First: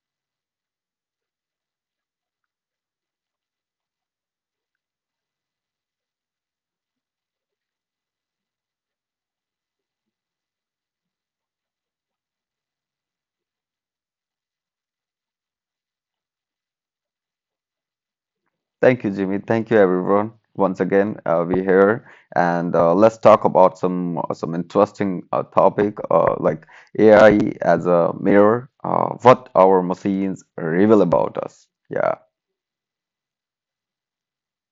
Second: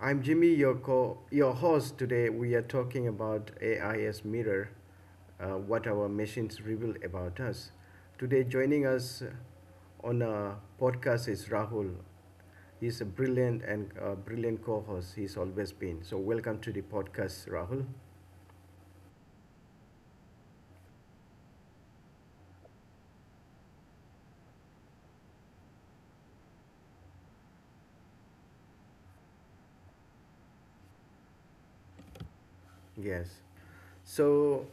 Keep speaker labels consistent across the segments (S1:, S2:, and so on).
S1: I'm Jimmy, your host today. We are talking about AI as mirror, what our machines reveal about us. Today, joining us on a podcast is Rahul. He's a brilliant co-host. He's always been. So, welcome to the podcast, Rahul.
S2: Thank you, Jimmy. Thank you, everyone. Once again, we're here, and let's talk about some interesting topic like AI as a mirror. What our machines reveal about us. Yeah.
S1: Yes. So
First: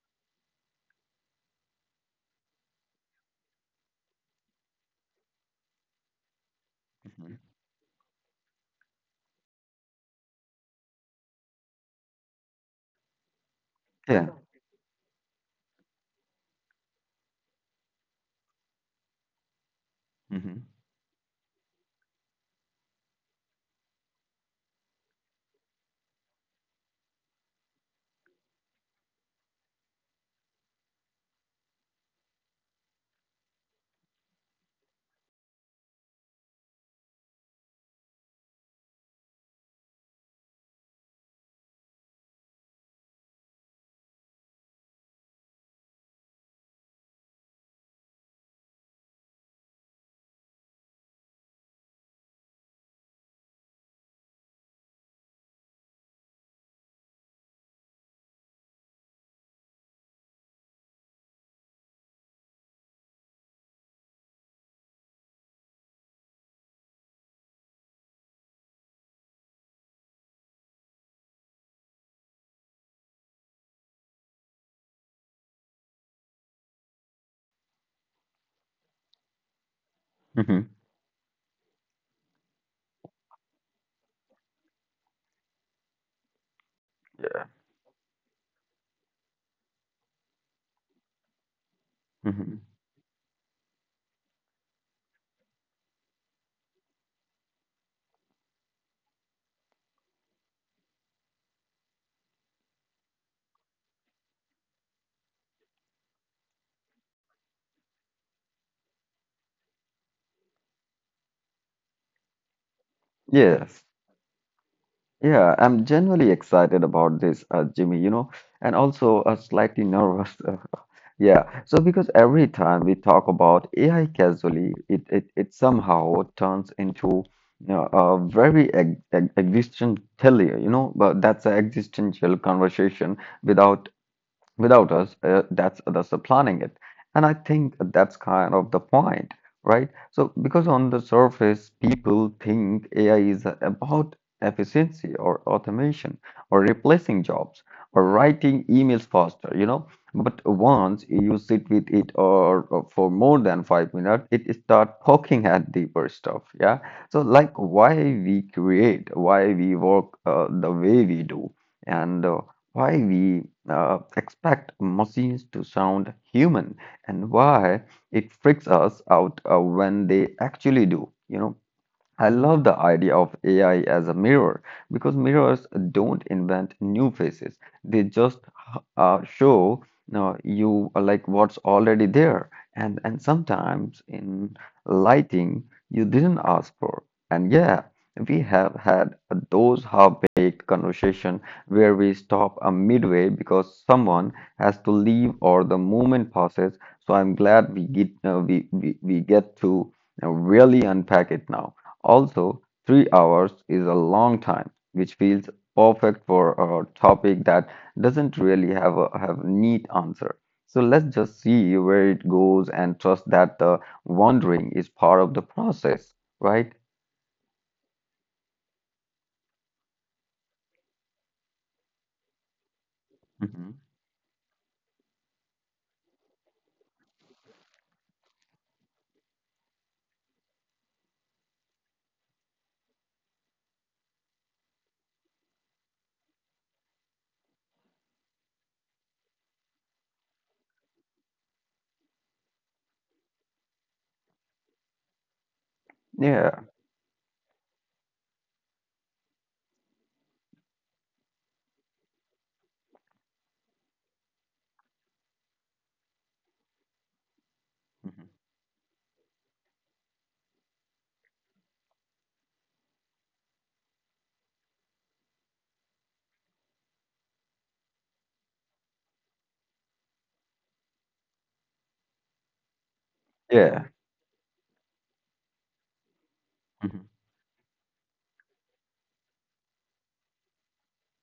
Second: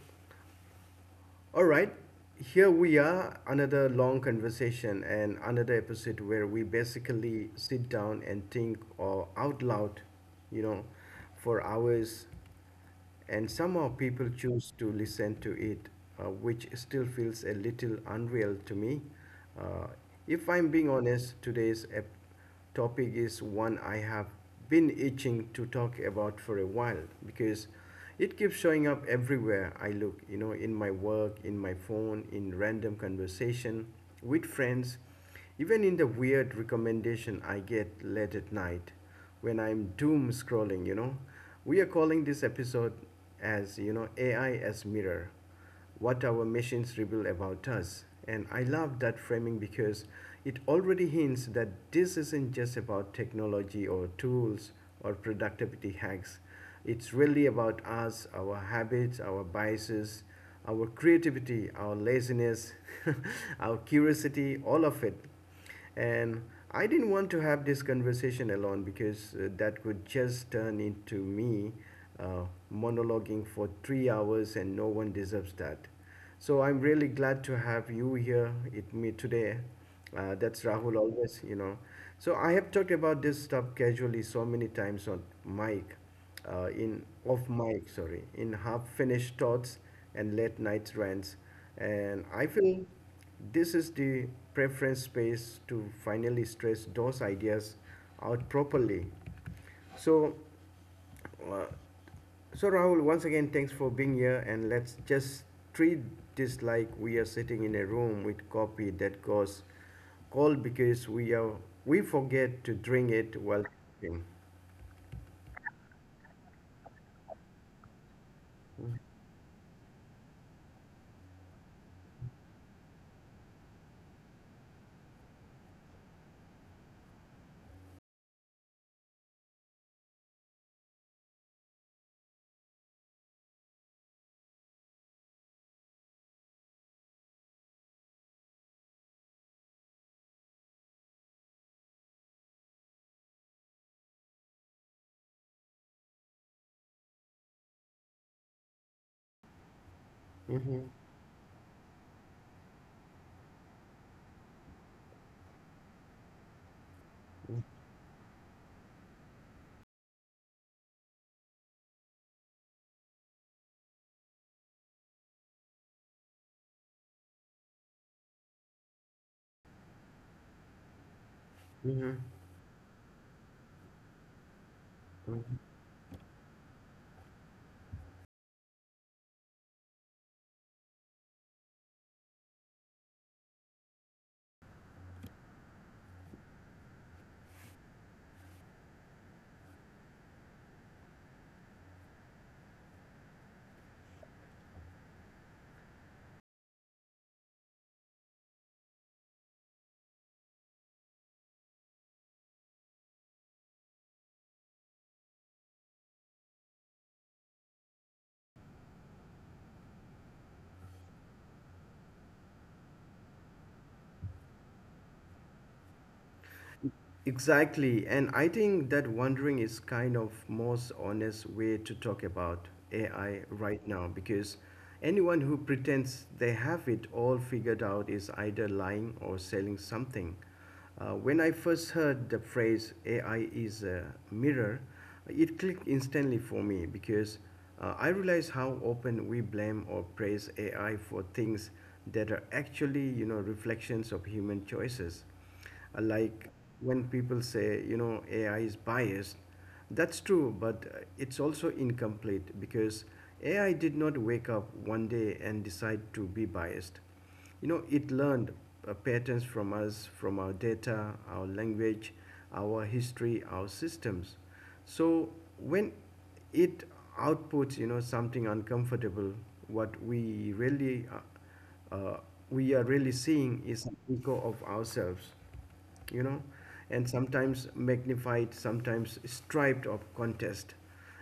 S1: All right, here we are, another long conversation and another episode where we
S2: Mhm.
S1: basically sit down and think or out loud, you know, for hours, and somehow people
S2: Yeah.
S1: choose to listen to it, which still feels a little unreal to me. Uh, if
S2: hmm
S1: I'm being honest, today's topic is one I have been itching to talk about for a while because it keeps showing up everywhere I look, in my work, in my phone, in random conversation with friends, even in the weird recommendation I get late at night when I'm doom scrolling. We are calling this episode as, AI as mirror, what our machines reveal about us. And I love that framing because it already hints that this isn't just about technology or tools or productivity hacks. It's really about us, our habits, our biases, our creativity, our laziness, our curiosity, all of it. And I didn't want to have this conversation alone because that would just turn into me uh, monologuing for 3 hours, and no one deserves that. So I'm really glad to have you here with me today. That's
S2: hmm
S1: Rahul always. So I have talked about this stuff casually so many times on mic, in
S2: Yeah.
S1: off mic, sorry, in half finished thoughts and late night rants, and I
S2: hmm
S1: feel this is the preference space to finally stress those ideas out properly. So, uh, so, Rahul, once again, thanks for being here, and let's just treat this like we are sitting in a room with coffee that goes cold because we forget to drink it while
S2: Yes.
S1: sleeping.
S2: Yeah, I'm genuinely excited about this, Jimmy, you know, and also slightly nervous Yeah, so because every time we talk about AI casually, it somehow turns into you know, a very ex ex existential, you know, but that's an existential conversation without without us that's the planning it, and I think that's kind of the point, right? So because on the surface, people think AI is about efficiency or automation, or replacing jobs, or writing emails faster, you know. But once you sit with it or for more than 5 minutes, it start poking at deeper stuff, yeah. So like why we create, why we work the way we do, and why we expect machines to sound human, and why it freaks us out when they actually do. You know,
S1: Mm-hmm.
S2: I love the idea of AI as a mirror because mirrors don't invent new faces. They just show you like what's already there, and sometimes in lighting you didn't ask for. And yeah, we have had those half-baked conversation where we stop a midway because someone has to leave or the moment passes. So I'm glad we get to really unpack it now. Also, 3 hours is a long time, which feels perfect for a topic that doesn't really have a have neat answer. So let's just see where it goes and trust that the wandering is part of the process, right?
S1: Exactly, and I think that wondering is kind of most honest way to talk about AI
S2: Mhm.
S1: right now because anyone who pretends they have it all figured out is either lying or selling something. When I first heard the phrase AI is a mirror, it clicked instantly for me because I realized how often we blame or praise AI for things that are actually, reflections of human choices. Like
S2: Yeah.
S1: when people say, AI is biased, that's true, but it's also incomplete because AI did not wake up one day and decide to be biased. It
S2: Mhm.
S1: learned patterns from us, from our data, our language, our history, our systems. So when it outputs, something uncomfortable, what we really uh, we are really seeing is
S2: Yeah.
S1: an echo of ourselves, you know,
S2: Mhm.
S1: and sometimes magnified, sometimes striped of contest,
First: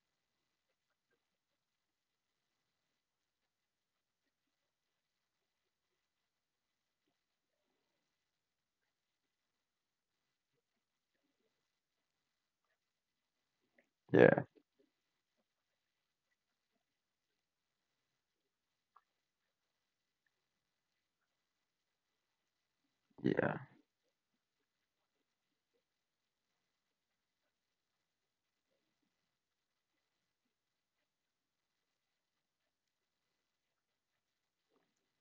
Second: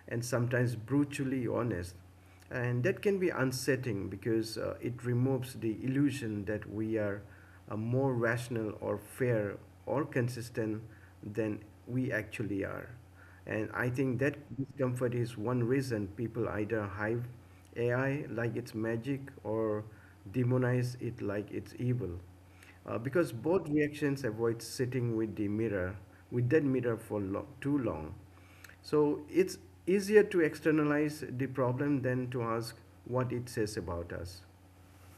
S1: and sometimes brutally honest. And that can be unsettling because it removes the illusion that we are more rational or fair or consistent than we actually are. And I think that
S2: Yeah.
S1: discomfort is one reason people either hive AI like it's magic or demonize it like it's evil. Because
S2: Yeah.
S1: both reactions avoid sitting with the mirror, with that mirror for too long. So it's easier to externalize the problem than to ask what it says about us.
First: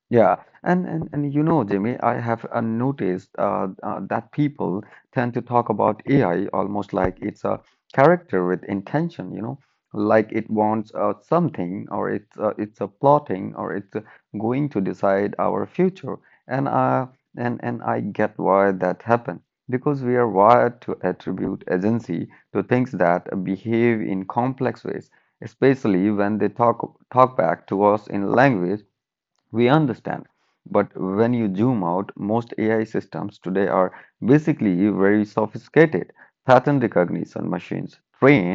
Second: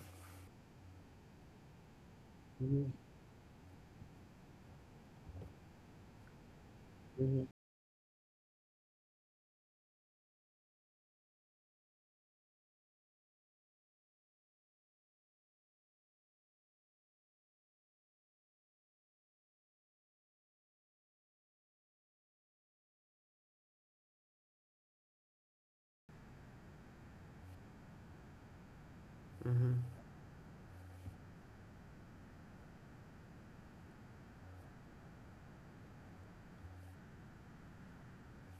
S2: Yeah, and you know, Jimmy, I have noticed that people tend to talk about AI almost like it's a character with intention, you know, like it wants something, or it's a plotting, or it's going to decide our future. And I get why that happened, because we are wired to attribute agency to things that behave in complex ways, especially when they talk back to us in language we
S1: Mhm.
S2: understand. But when you zoom out, most AI systems today are basically very sophisticated pattern recognition machines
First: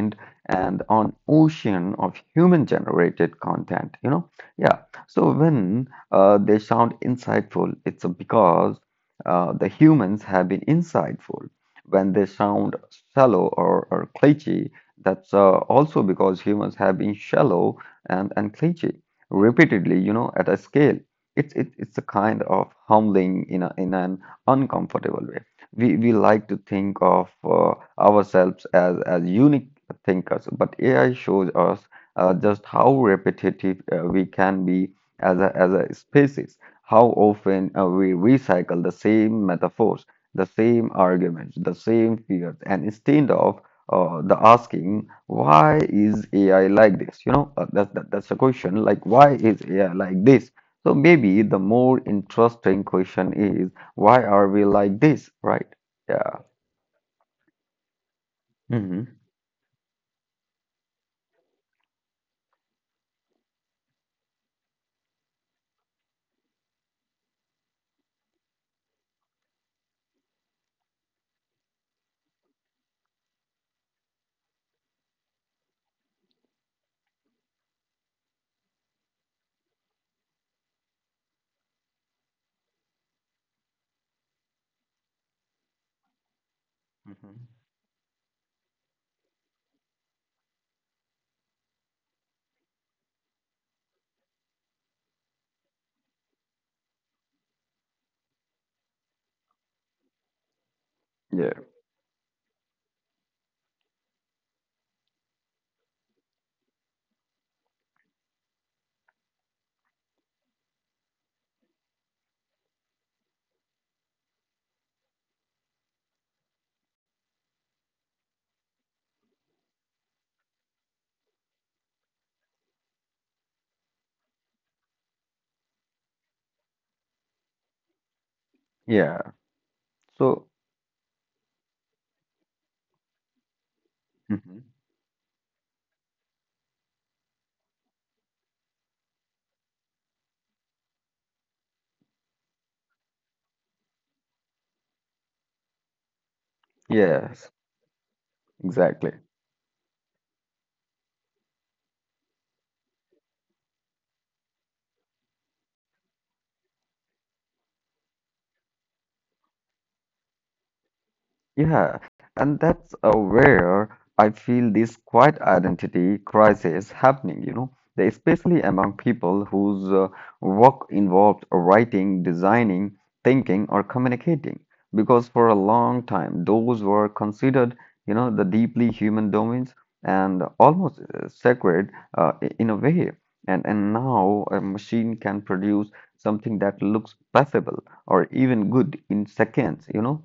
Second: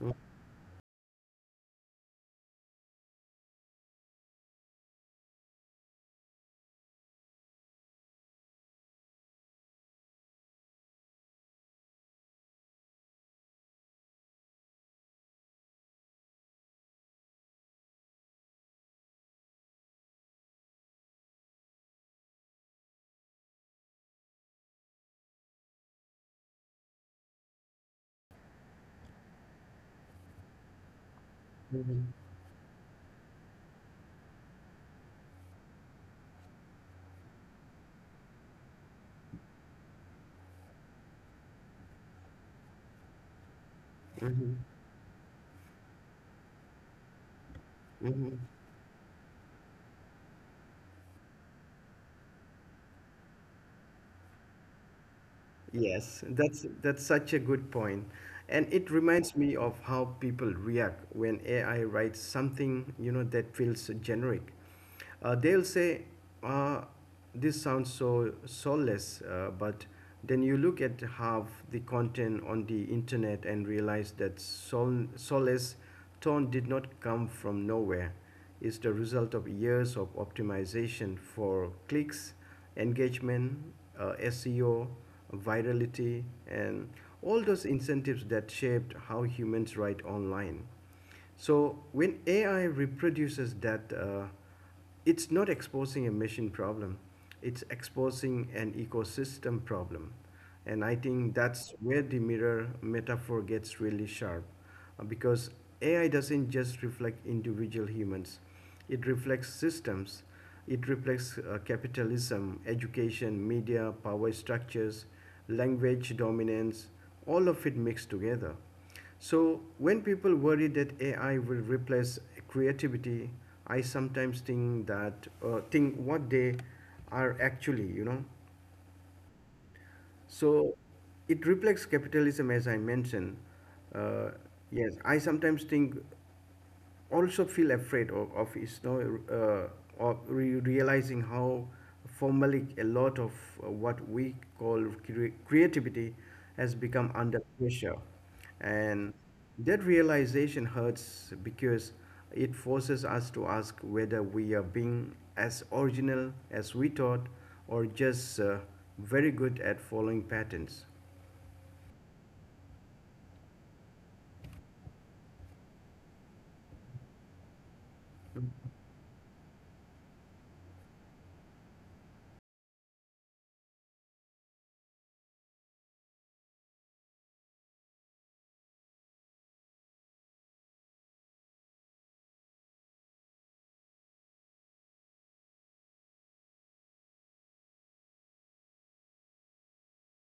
S1: Mhm.
S2: and on ocean of human generated content, you know? Yeah. So when they sound insightful, it's because the humans have been insightful. When they sound shallow or cliché, that's also because humans have been shallow and cliché repeatedly, you know, at a scale. It's a kind of humbling in an uncomfortable way. We like to think of ourselves as unique thinkers, but AI shows us
S1: Mhm.
S2: just how repetitive we can be as a species. How often we recycle the same metaphors, the same arguments, the same fears. And instead of the
S1: Mhm.
S2: asking why is AI like this? You know, that's a
S1: Mhm.
S2: question like, why is AI like this? So maybe the more interesting question is, why are we like this, right?
S1: Yes,
S2: Yeah.
S1: that's such a good point. And it
S2: hmm
S1: reminds me of how people react when AI writes something, that feels generic. They'll say, uh, this sounds so soulless, but then you look at half the content on the internet and realize that soulless tone did not come from nowhere. It's the result of years of optimization for clicks engagement, SEO, virality, and
S2: hmm
S1: all those incentives that shaped how humans write online. So when AI reproduces that, it's not exposing a machine problem; it's exposing an ecosystem problem, and I think
S2: Yeah.
S1: that's where the mirror metaphor gets really sharp, because AI doesn't just reflect individual humans; it reflects systems. It reflects capitalism, education, media, power structures, language dominance, all of it mixed together. So, when people worry that AI will replace creativity, I sometimes think what they are actually.
S2: Yeah. So,
S1: So, it reflects capitalism, as I mentioned. Uh,
S2: Mhm.
S1: yes, I sometimes think also feel afraid of is no of realizing how formally a lot of what we call creativity has become under
S2: Yes,
S1: pressure, and
S2: exactly.
S1: that realization hurts because it forces us to ask whether we are being as original as we thought or just very good at following patterns.
S2: Yeah, and that's where I feel this quiet identity crisis happening, you know, especially among people whose work involved writing, designing, thinking, or communicating. Because for a long time, those were considered, you know, the deeply human domains, and almost sacred in a way. And now a machine can produce something that looks passable or even good in seconds, you know.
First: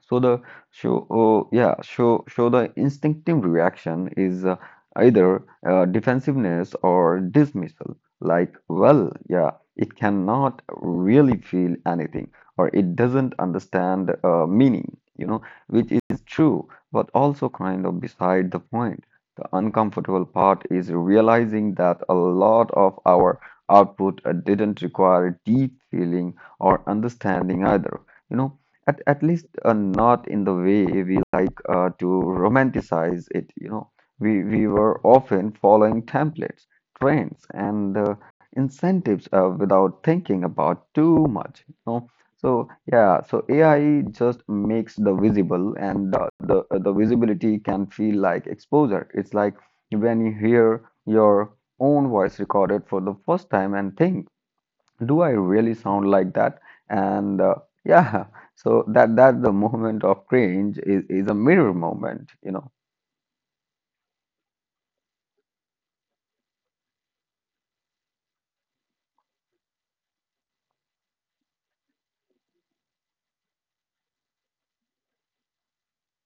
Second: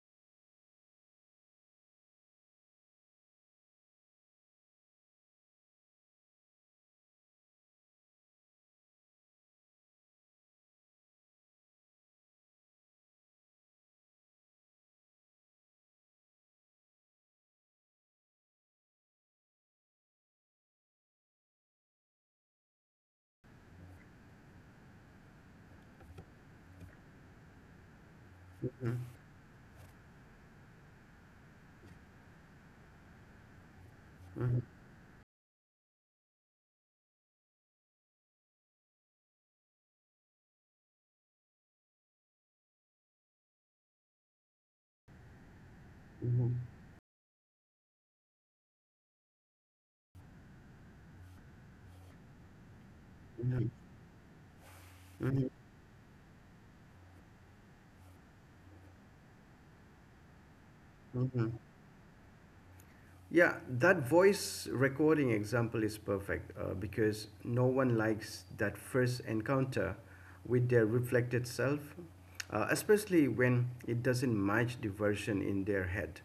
S2: So the show, oh, yeah, show, show the instinctive reaction is either defensiveness or dismissal. Like, well, yeah, it cannot really feel anything, or it doesn't understand meaning, you know, which is true, but also kind of beside the point. The uncomfortable part is realizing that a lot of our output didn't require deep feeling or understanding either. You know, at least not in the way we like to romanticize it, you know. We were often following templates, trends, and incentives without thinking about too much, you know. So yeah, so AI just makes the visible, and
S1: Mm-hmm.
S2: the visibility can feel like exposure. It's like when you hear your own voice recorded for the first time and think, do I
S1: Mm-hmm.
S2: really sound like that? And yeah, so that that the moment of cringe is a
S1: Mm-hmm.
S2: mirror moment, you know.
S1: Yeah, that voice recording example is perfect because no one likes that first encounter with their reflected self, especially when it doesn't match the version in their head.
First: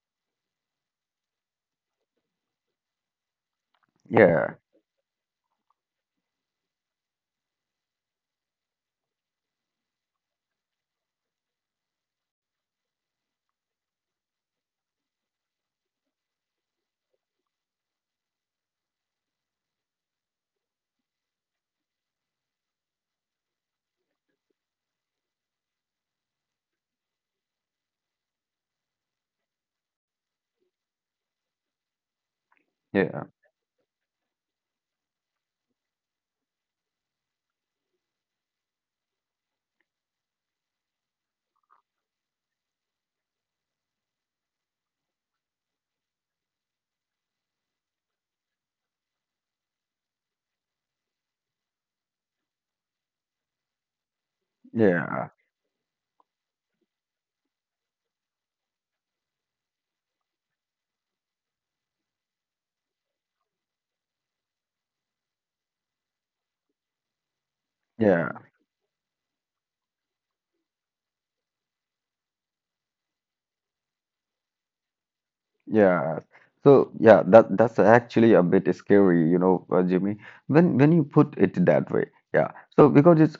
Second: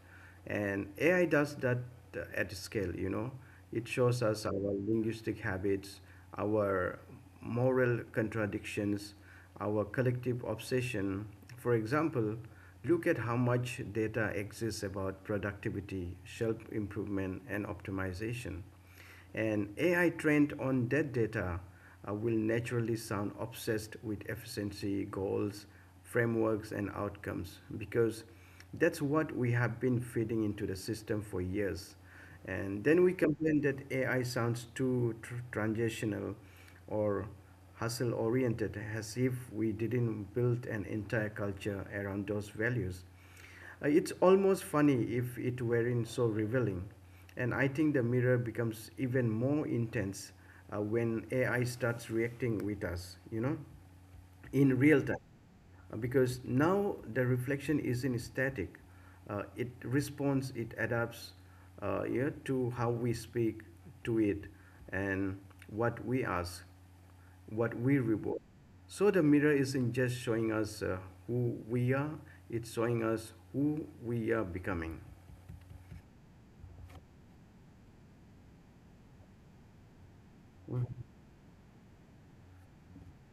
S1: And AI does that at scale. It shows us our
S2: Yeah,
S1: linguistic habits, our moral contradictions, our collective obsession. For example, look at how much data exists about productivity, shelf improvement, and optimization. An AI trained on that data will naturally sound obsessed with efficiency goals, frameworks, and outcomes because that's what we have been feeding into the system for years. And then we
S2: yeah,
S1: complain that AI sounds too transitional or hustle oriented, as if we didn't build an entire culture around those values. It's almost funny if it weren't so revealing. And I think the mirror becomes even more intense when AI starts reacting with us, in real time.
S2: yeah,
S1: Because now the reflection isn't static, it responds, it adapts, yeah, to how we speak to it, and what we ask, what we
S2: yeah.
S1: reward. So the mirror isn't just showing us who we are. It's showing us who we are becoming.
S2: Yeah. So yeah, that that's actually a bit scary, you know, Jimmy, when you
S1: Mhm.
S2: put it that way. Yeah. So because it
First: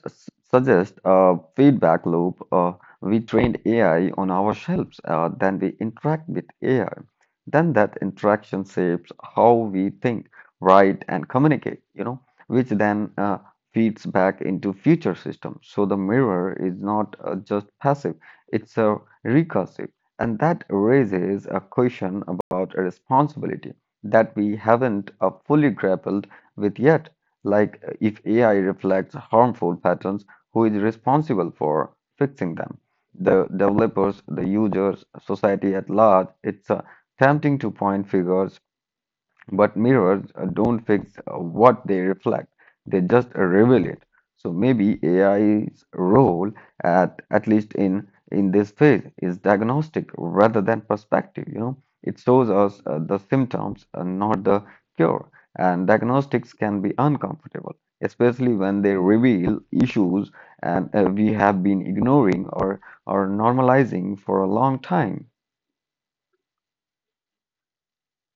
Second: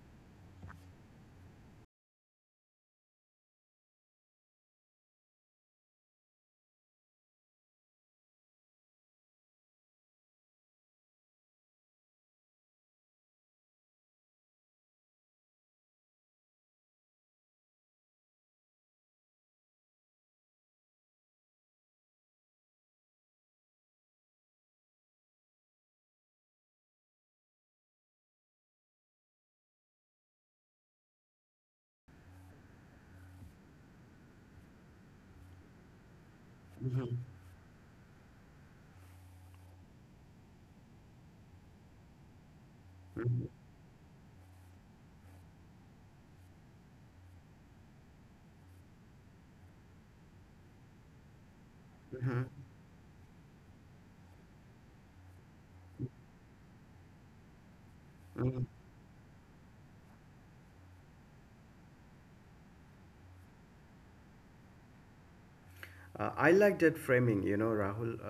S2: suggests a feedback loop, we trained AI on ourselves, then we interact with AI. Then that interaction shapes how we think, write, and communicate, you know, which then feeds back into future systems. So the mirror is not just passive, it's a recursive. And that raises a question about a responsibility that we haven't fully grappled with yet. Like, if AI reflects harmful patterns, who is responsible for fixing them? The developers, the users, society at large. It's tempting to point fingers, but mirrors don't fix what they reflect, they just reveal it. So maybe AI's role, at least in this phase, is diagnostic rather than perspective. You know, it shows
S1: Mhm.
S2: us the symptoms, not the cure. And diagnostics can be uncomfortable, especially
S1: Mhm.
S2: when they reveal issues and we have been ignoring or normalizing for a long time.
S1: I like that framing, Rahul,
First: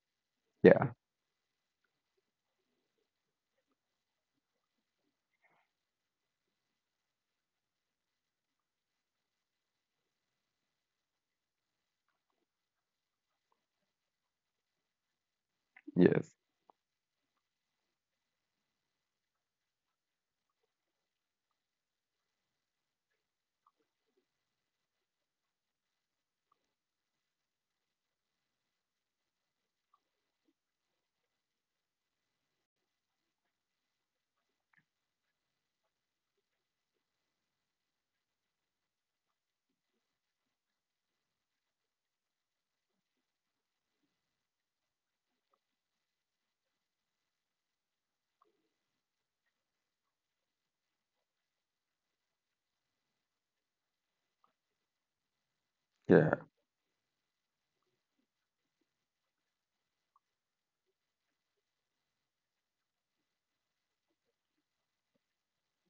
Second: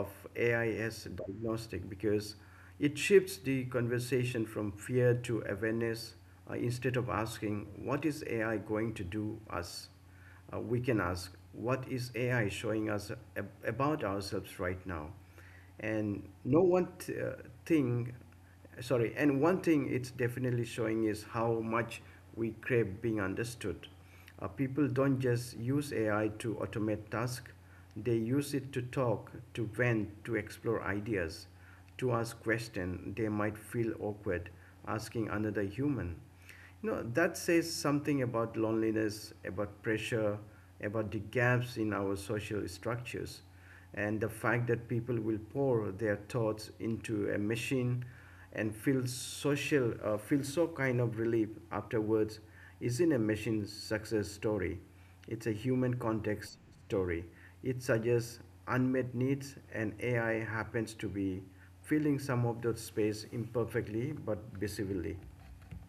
S1: of AI
S2: Yeah,
S1: as diagnostic because it shifts the conversation from fear to awareness, instead of asking, what is AI going to do us? We can ask, what is AI showing us about ourselves right now? And
S2: yes.
S1: no one th- thing sorry and one thing it's definitely showing is how much we crave being understood. People don't just use AI to automate tasks, they use it to talk, to vent, to explore ideas, to ask questions they might feel awkward asking another human. That says something about loneliness, about pressure, about the gaps in our social structures, and the fact that people will pour their thoughts into a machine and feel so kind of relief afterwards isn't a machine success story, it's a human
S2: Yeah.
S1: context story. It suggests unmet needs, and AI happens to be filling some of that space imperfectly but visibly.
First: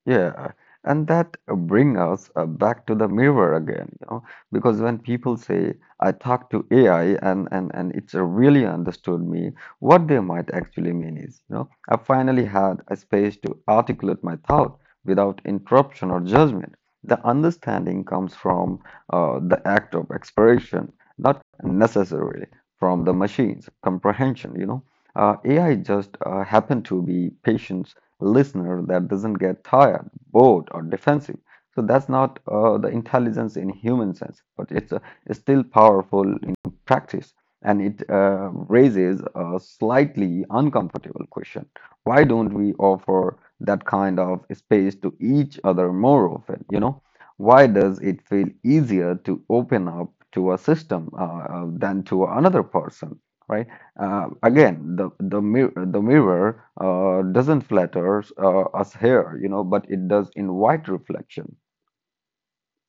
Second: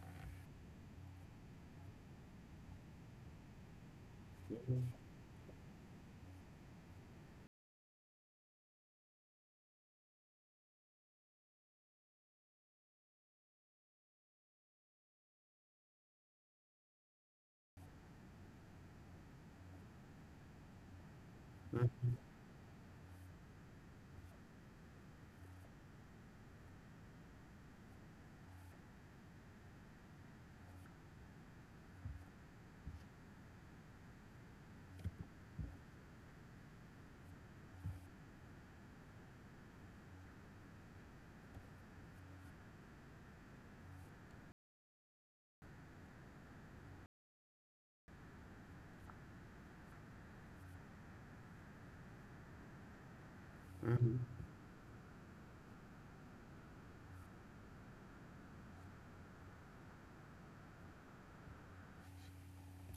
S2: Yeah, and that bring us back to the mirror again, you know, because when people say I talk to AI and it's really understood me, what they might actually mean is, you know, I finally had a space to articulate my thought without interruption or judgment. The understanding comes from the act of expression, not necessarily from the machine's comprehension, you know. AI just happened to be patient listener that doesn't get tired, bored, or defensive. So that's not the intelligence in human sense, but it's still powerful in practice. And it raises a slightly uncomfortable question. Why don't we offer that kind of space to each other more often? You know, why does it feel easier to open up to a system than to another person, right?
S1: Mhm.
S2: Again, the mirror doesn't flatter us here, you know, but it does invite reflection.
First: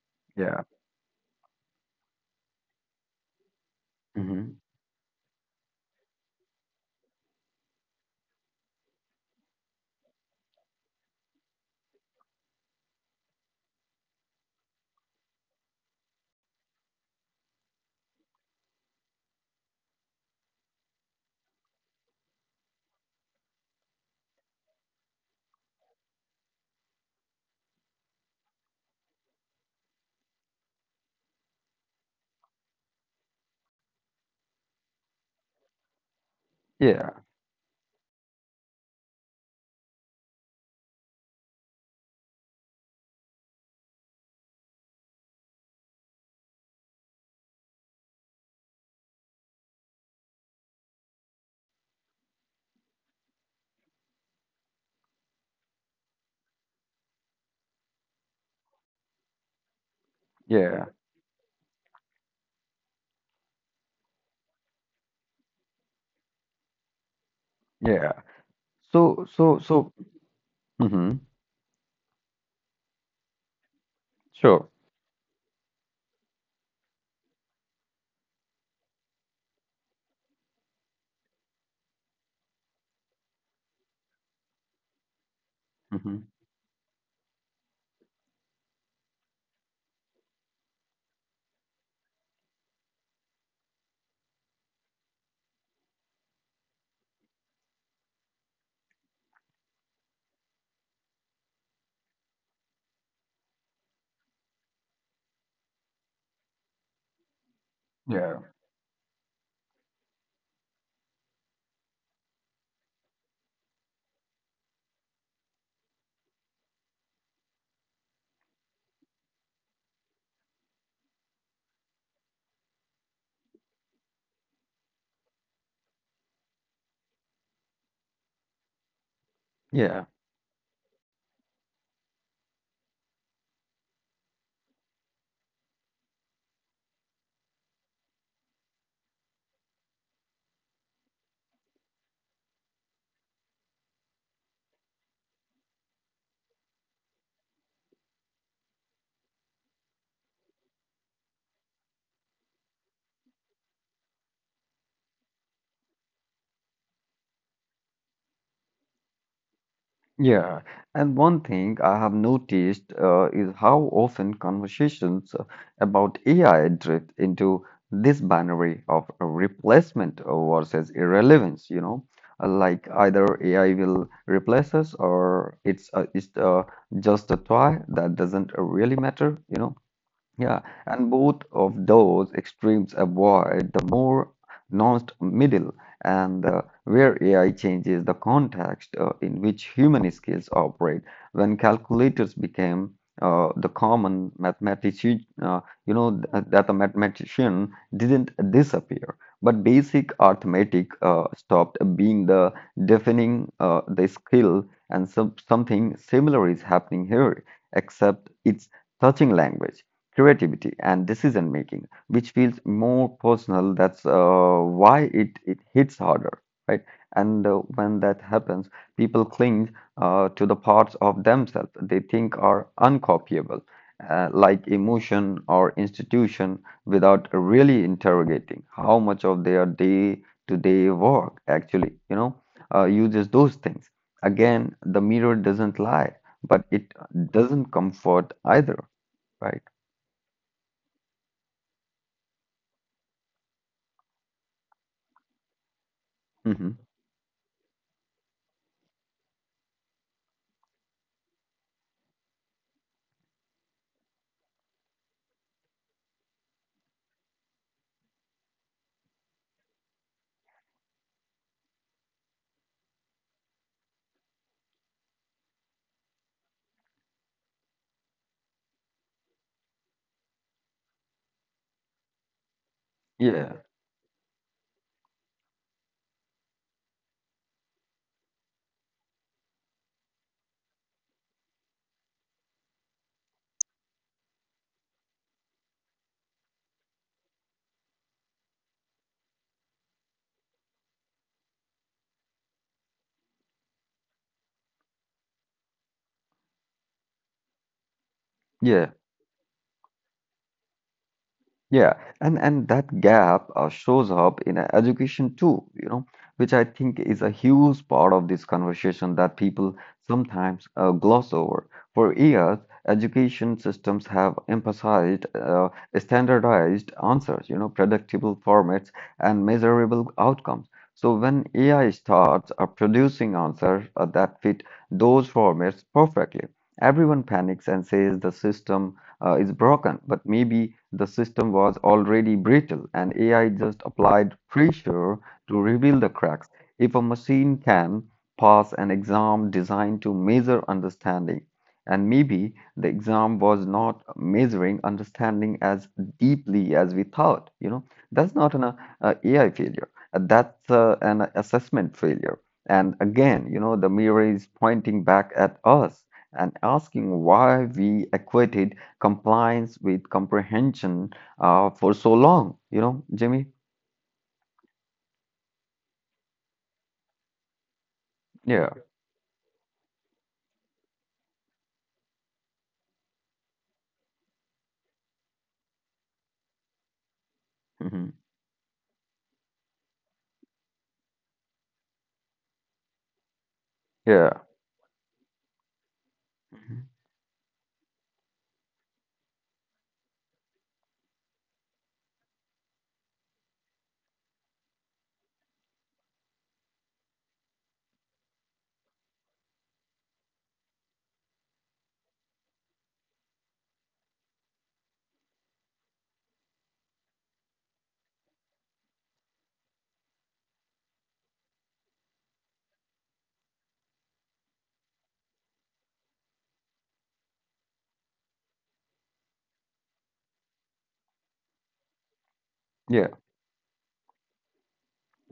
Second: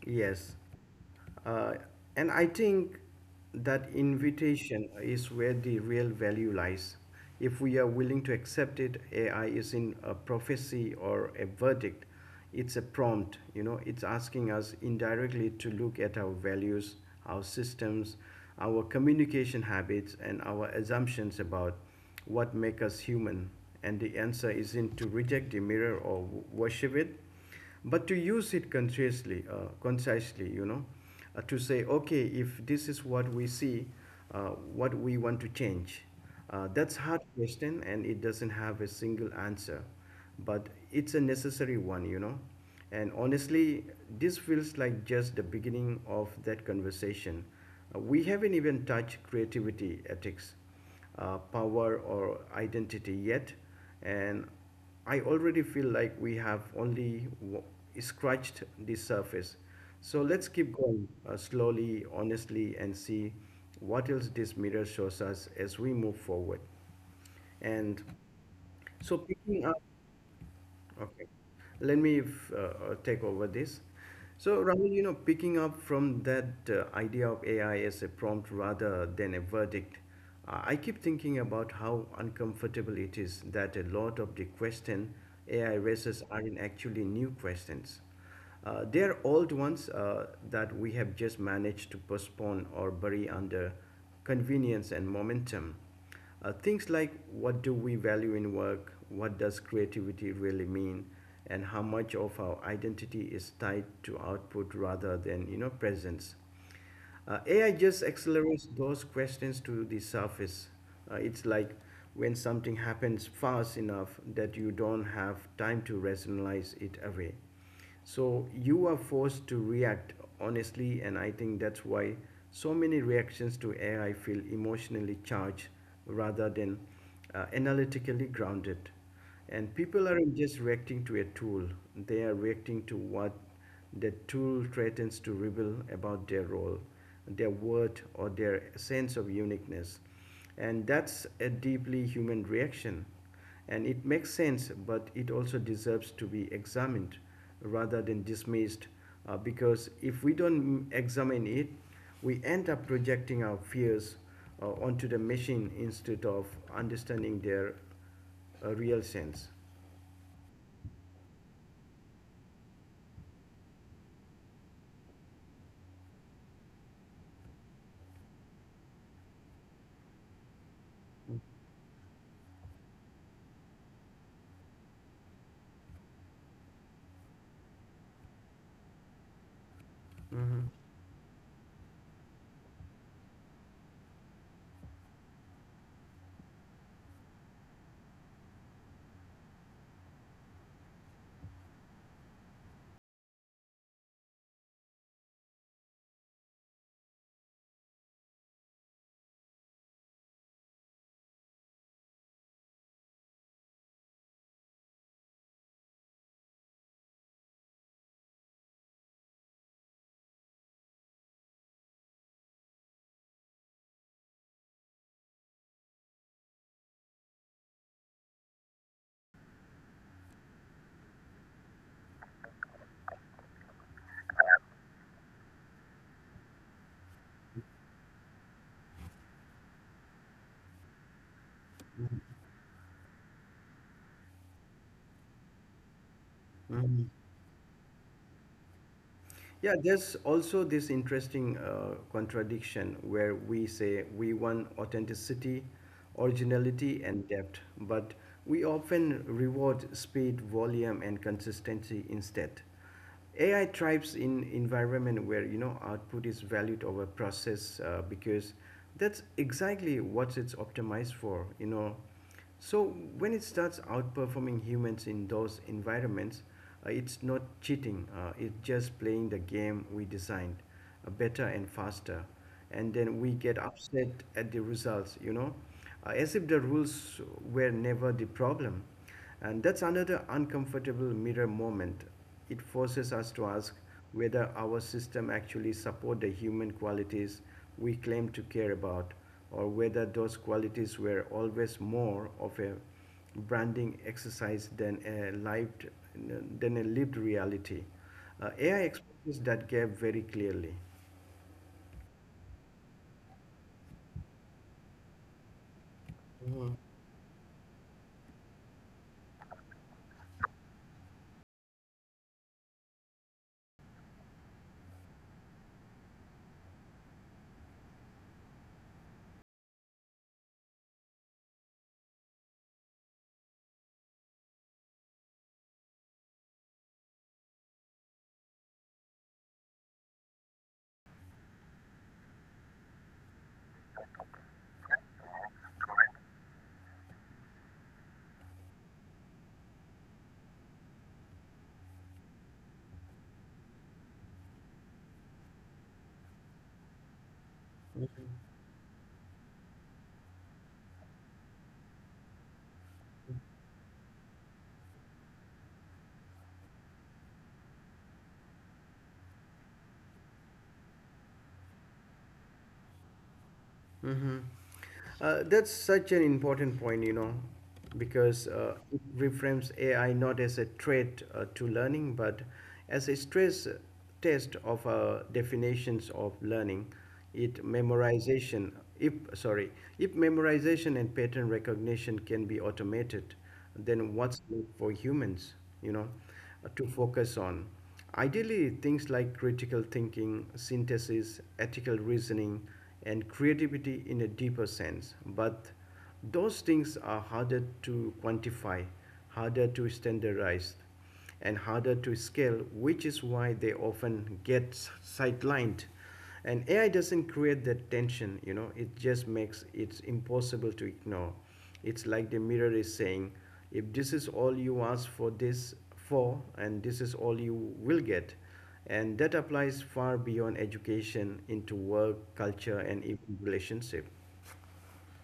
S1: Yes.
S2: Yeah.
S1: Uh, and I think that
S2: hmm
S1: invitation is where the real value lies. If we are willing to accept it, AI isn't a prophecy or a verdict. It's a prompt, it's asking us indirectly to look at our values, our systems, our communication habits, and our assumptions about what make us human. And the answer isn't to reject the mirror or worship it, but to use it consciously, concisely, to say, okay, if this is what we see, what we want to change. That's
S2: Yeah.
S1: hard question, and it doesn't have a single answer, but it's a necessary one. And honestly, this feels like just the beginning of that conversation. We haven't even touched creativity, ethics, power, or identity yet, and I already feel like we have only scratched the surface. So let's keep
S2: Yeah.
S1: going slowly, honestly, and see what else this mirror shows us as we move forward. And
S2: Yeah.
S1: so
S2: So so
S1: picking up
S2: so. hmm
S1: Okay. Let me take over this.
S2: Sure.
S1: So, Rahul, picking up from that idea of AI as a prompt rather than a verdict, I keep thinking about how uncomfortable it is that a lot of the question AI raises
S2: hmm
S1: aren't actually new questions. They are old ones that we have just managed to postpone or bury under convenience and momentum. Things like what do we value in work, what does creativity really mean, and how much of our identity is tied to output rather than presence. AI just
S2: Yeah.
S1: accelerates those questions to the surface. It's like when something happens fast enough that you don't have time to rationalize it away. So you are forced to react honestly, and I think that's why so many reactions to AI feel emotionally charged rather than analytically grounded. And
S2: Yeah.
S1: people aren't just reacting to a tool, they are reacting to what the tool threatens to reveal about their role, their worth, or their sense of uniqueness. And that's a deeply human reaction. And it makes sense, but it also deserves to be examined rather than dismissed because if we don't examine it, we end up projecting our fears onto the machine instead of understanding their real sense.
S2: Yeah, and one thing I have noticed is how often conversations about AI drift into this binary of replacement versus irrelevance, you know. Like either AI will replace us, or it's just a toy that doesn't really matter, you know. Yeah,
S1: Mhm.
S2: and both of those extremes avoid the more nuanced middle, and where AI changes the context in which human skills operate. When calculators became the common mathematician, you know, that the mathematician didn't disappear, but basic arithmetic stopped being the defining the skill, and something similar is happening here, except it's touching language, creativity, and decision making, which feels more personal. That's why it hits harder, right? And when that happens, people cling to the parts of themselves they think are uncopyable, like emotion or institution, without really interrogating how much of their day-to-day work actually, you know, uses those things. Again, the mirror doesn't lie, but it
S1: Mhm.
S2: doesn't comfort either, right?
S1: Yeah, there's also this interesting contradiction where we say we want authenticity,
S2: Mhm.
S1: originality, and depth, but we often reward speed, volume, and consistency instead. AI thrives in environment where, you know, output is valued over process because that's exactly what it's optimized for. You know, so when it starts outperforming humans in those environments, it's not cheating. It's just playing the game we designed, better and faster, and then we
S2: Yeah,
S1: get upset at the results. You know, as if the rules were never the problem. And that's another uncomfortable mirror moment. It forces us to ask whether our system actually support the human qualities we claim to care about or whether those qualities were always more of a branding exercise than a lived reality. AI
S2: yeah,
S1: exposes that gap very clearly.
S2: yeah. And that gap shows up in education too, you know, which I think is a huge part of this conversation that people sometimes gloss over. For years, education systems have emphasized standardized answers, you know, predictable formats and measurable outcomes. So when AI starts producing answers that fit those formats perfectly, everyone panics and says the system is broken. But maybe the system was already brittle, and AI just applied pressure to reveal the cracks. If a machine can pass an exam designed to measure understanding, and maybe the exam was not measuring understanding as deeply as we thought, you know, that's not an AI failure. That's an assessment failure. And again, you know, the mirror is pointing back at us and asking why we acquitted compliance with comprehension for so long, you know, Jimmy?
S1: Mm-hmm. That's such an important point, you know, because
S2: Yeah.
S1: it reframes AI not as a threat to learning, but as a stress test of definitions of learning. It
S2: hmm
S1: memorization, if sorry, if memorization and pattern recognition can be automated, then
S2: Yeah.
S1: what's left for humans, you know,
S2: Mhm.
S1: to focus on? Ideally, things like critical thinking, synthesis, ethical reasoning, and creativity in a deeper sense. But those things are harder to quantify, harder to standardize and harder to scale, which is why they often get sidelined. And AI doesn't create that tension, you know, it just makes it impossible to ignore. It's like the mirror is saying, if this is all you ask for this for, and this is all you will get. And that applies far beyond education into work, culture,
S2: Yeah.
S1: and even relationship.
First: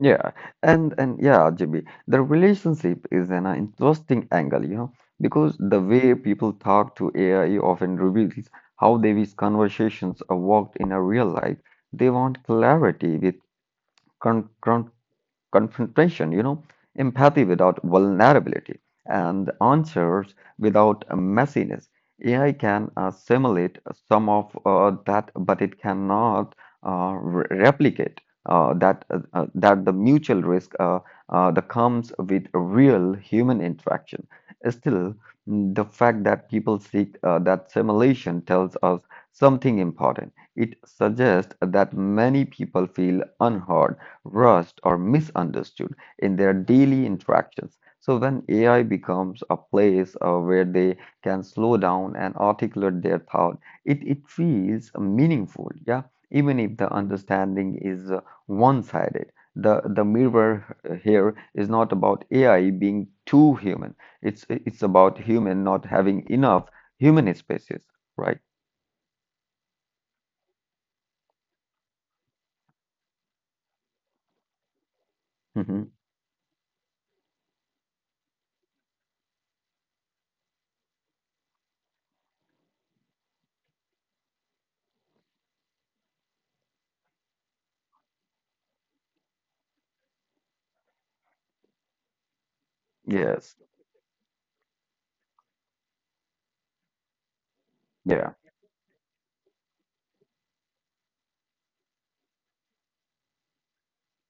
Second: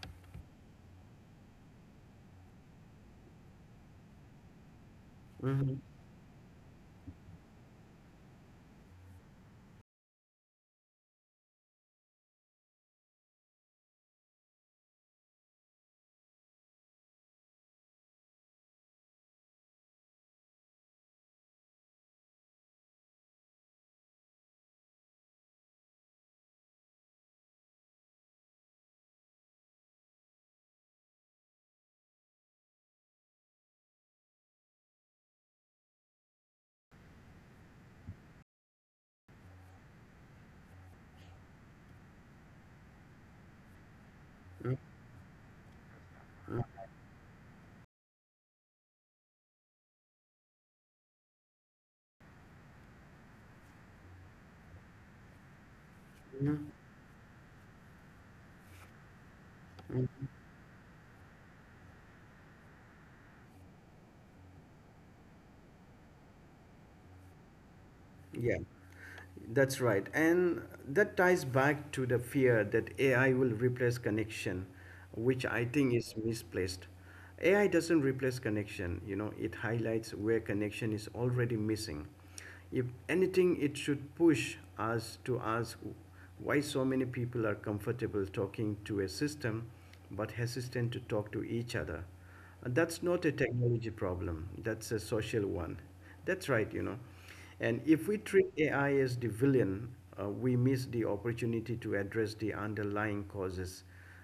S2: Yeah. And yeah, Jimmy, the relationship is an interesting angle, you know, because the way people talk to AI often reveals how they wish conversations are worked in a real life. They want clarity with con confrontation, you know, empathy without vulnerability, and answers without messiness. AI can simulate some of that, but it cannot replicate that the mutual risk that comes with real human interaction. Still, the fact that people seek that simulation tells us something important. It suggests that many people feel unheard, rushed, or misunderstood in their daily interactions. So when AI becomes a place where they can slow down and articulate their thought, it feels meaningful, yeah, even if the understanding is one-sided. The mirror here is not about AI being too human. It's about human not having enough human spaces, right?
S1: Yeah, that's right. And that ties back to the fear that AI will replace connection, which I
S2: Hmm.
S1: think is misplaced. AI doesn't replace connection, you know, it highlights where connection is already missing. If anything, it should push us to ask why so many people are comfortable talking to a system but hesitant to talk to each other. That's not a
S2: Yes.
S1: technology problem, that's a social one. That's right, you know. And if we
S2: Yeah.
S1: treat AI as the villain, we miss the opportunity to address the underlying causes.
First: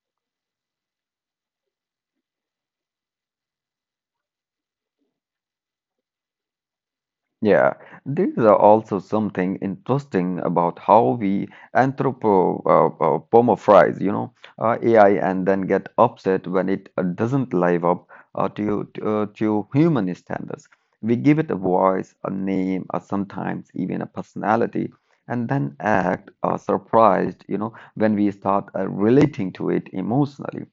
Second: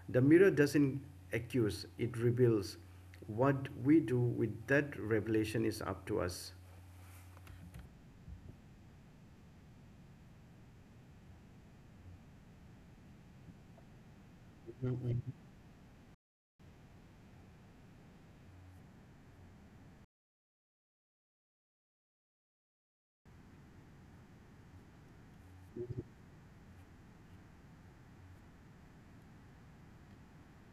S1: The mirror doesn't accuse, it reveals. What we do with that revelation is up to us.
S2: Yeah, there is also something interesting about how we anthropomorphize, you know, AI, and then get upset when it doesn't live up to human standards. We give it a voice, a name, or sometimes even a personality, and then act surprised, you know, when we start relating to it emotionally.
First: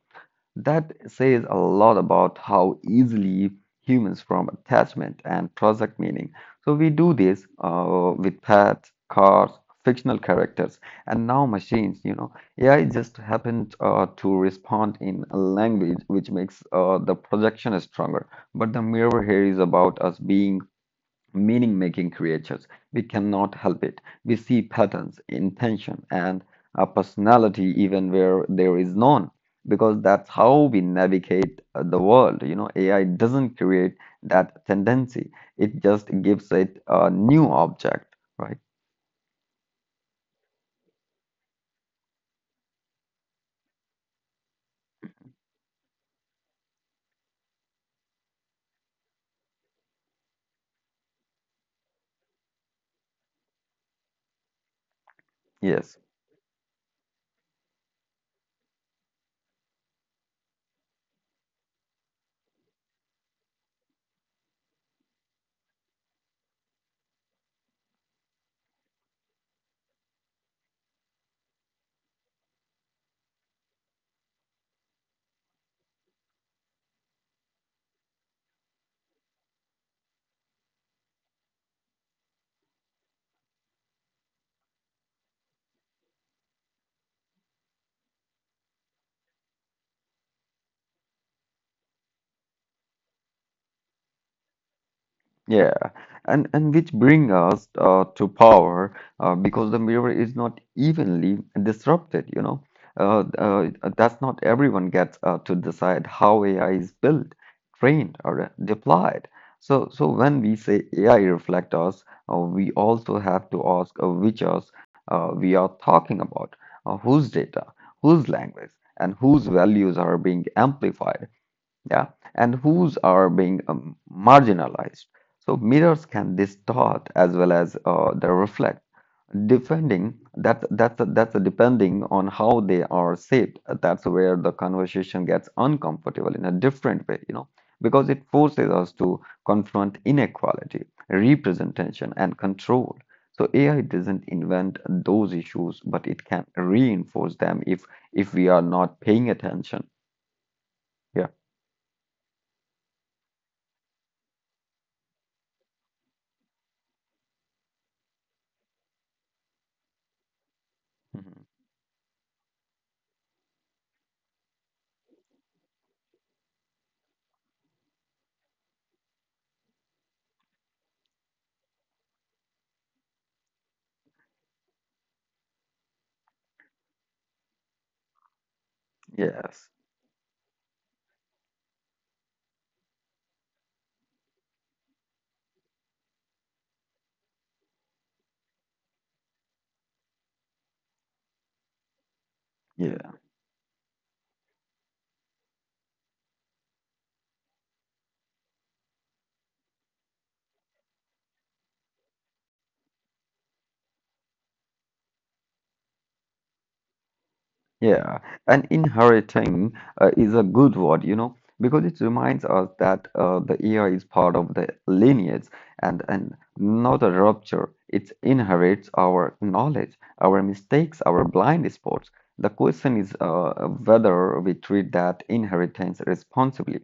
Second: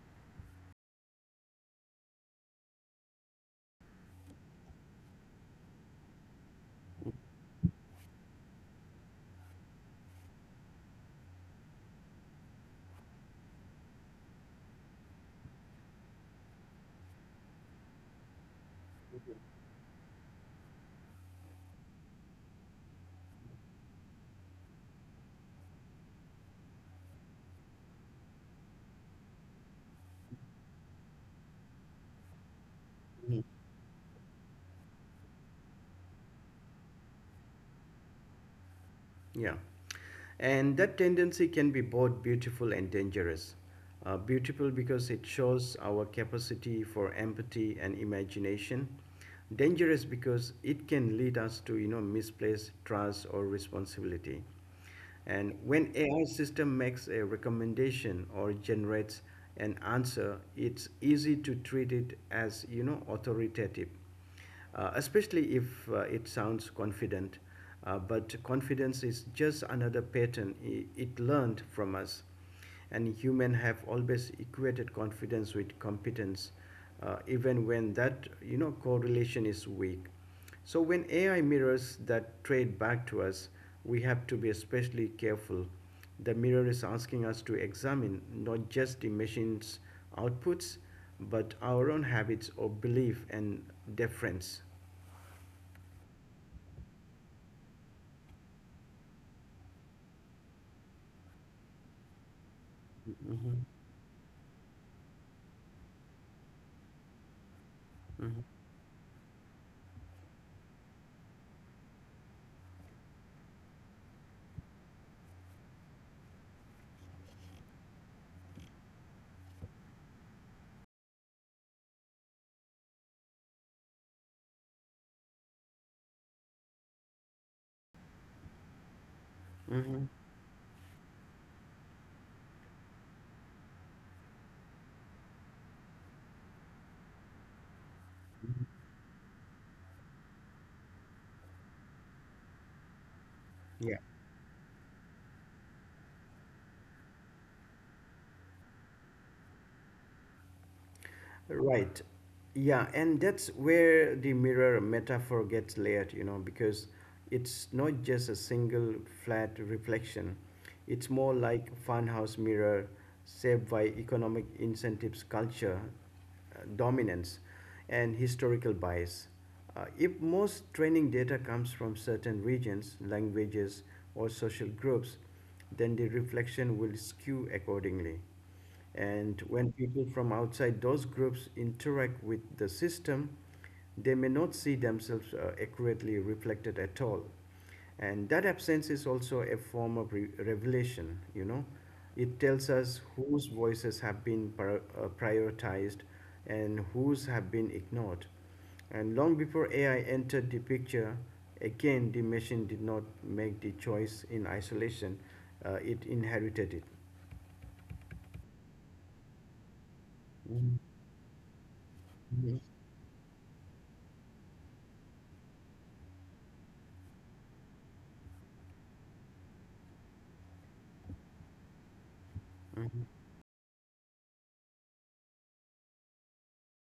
S2: That says a lot about how easily humans form attachment and project meaning. So we do this with pets, cars, fictional characters, and now machines. You know, AI just happened to respond in a language which makes the projection stronger. But the mirror here is about us being meaning making creatures. We cannot help it. We see patterns, intention, and a personality even where there is none, because that's how we navigate the world. You know, AI doesn't create that tendency, it just gives it a new object, right?
S1: Yeah. And that tendency can be both beautiful and dangerous. Beautiful because it shows our capacity for empathy and imagination. Dangerous because it can lead us to, you know, misplaced trust or responsibility. And when
S2: Yes.
S1: AI system makes a recommendation or generates an answer, it's easy to treat it as, you know, authoritative especially if it sounds confident. But confidence is just another pattern it learned from us. And humans have always equated confidence with competence, even when that, you know, correlation is weak. So when AI mirrors that trade back to us, we have to be especially careful the mirror is asking us to examine not just the machine's outputs, but our own habits of belief and deference.
S2: Yeah, and which bring us to power because the mirror is not evenly disrupted, you know. Uh,
S1: Hmm.
S2: uh, that's not everyone gets to decide how AI is built, trained, or
S1: Hmm.
S2: deployed. So when we say AI reflect us, we also have to ask which us we are talking about, whose data, whose language, and whose values are being amplified, yeah, and whose are being marginalized. So mirrors can distort as well as they reflect,
S1: Hmm.
S2: depending that that's depending on how they are shaped. That's where the conversation gets uncomfortable in a different way, you know, because it forces us to confront inequality, representation, and control. So AI
S1: Yeah.
S2: doesn't invent those issues, but it can reinforce them if we are not paying attention. Yeah.
S1: Right. Yeah, and that's where the mirror metaphor gets layered, you know, because it's not just a single flat reflection. It's more
S2: Mhm.
S1: like funhouse mirror shaped by economic incentives, culture, dominance, and historical bias. If most training data comes from certain regions, languages, or social groups, then the reflection will skew accordingly. And
S2: Yes.
S1: when people from outside those groups interact with the system, they may not see themselves accurately reflected at all. And that absence is also a form of revelation, you know. It tells
S2: Yeah,
S1: us whose voices have been prioritized and whose have been ignored. And long before AI entered the picture, again, the machine did not make the choice in isolation, it inherited it.
S2: yeah. And inheriting is a good
S1: Mhm.
S2: word, you know, because it reminds us that the year is part of the lineage, and not a rupture. It inherits our knowledge, our mistakes, our blind spots. The question
S1: Mhm.
S2: is whether we treat that inheritance responsibly.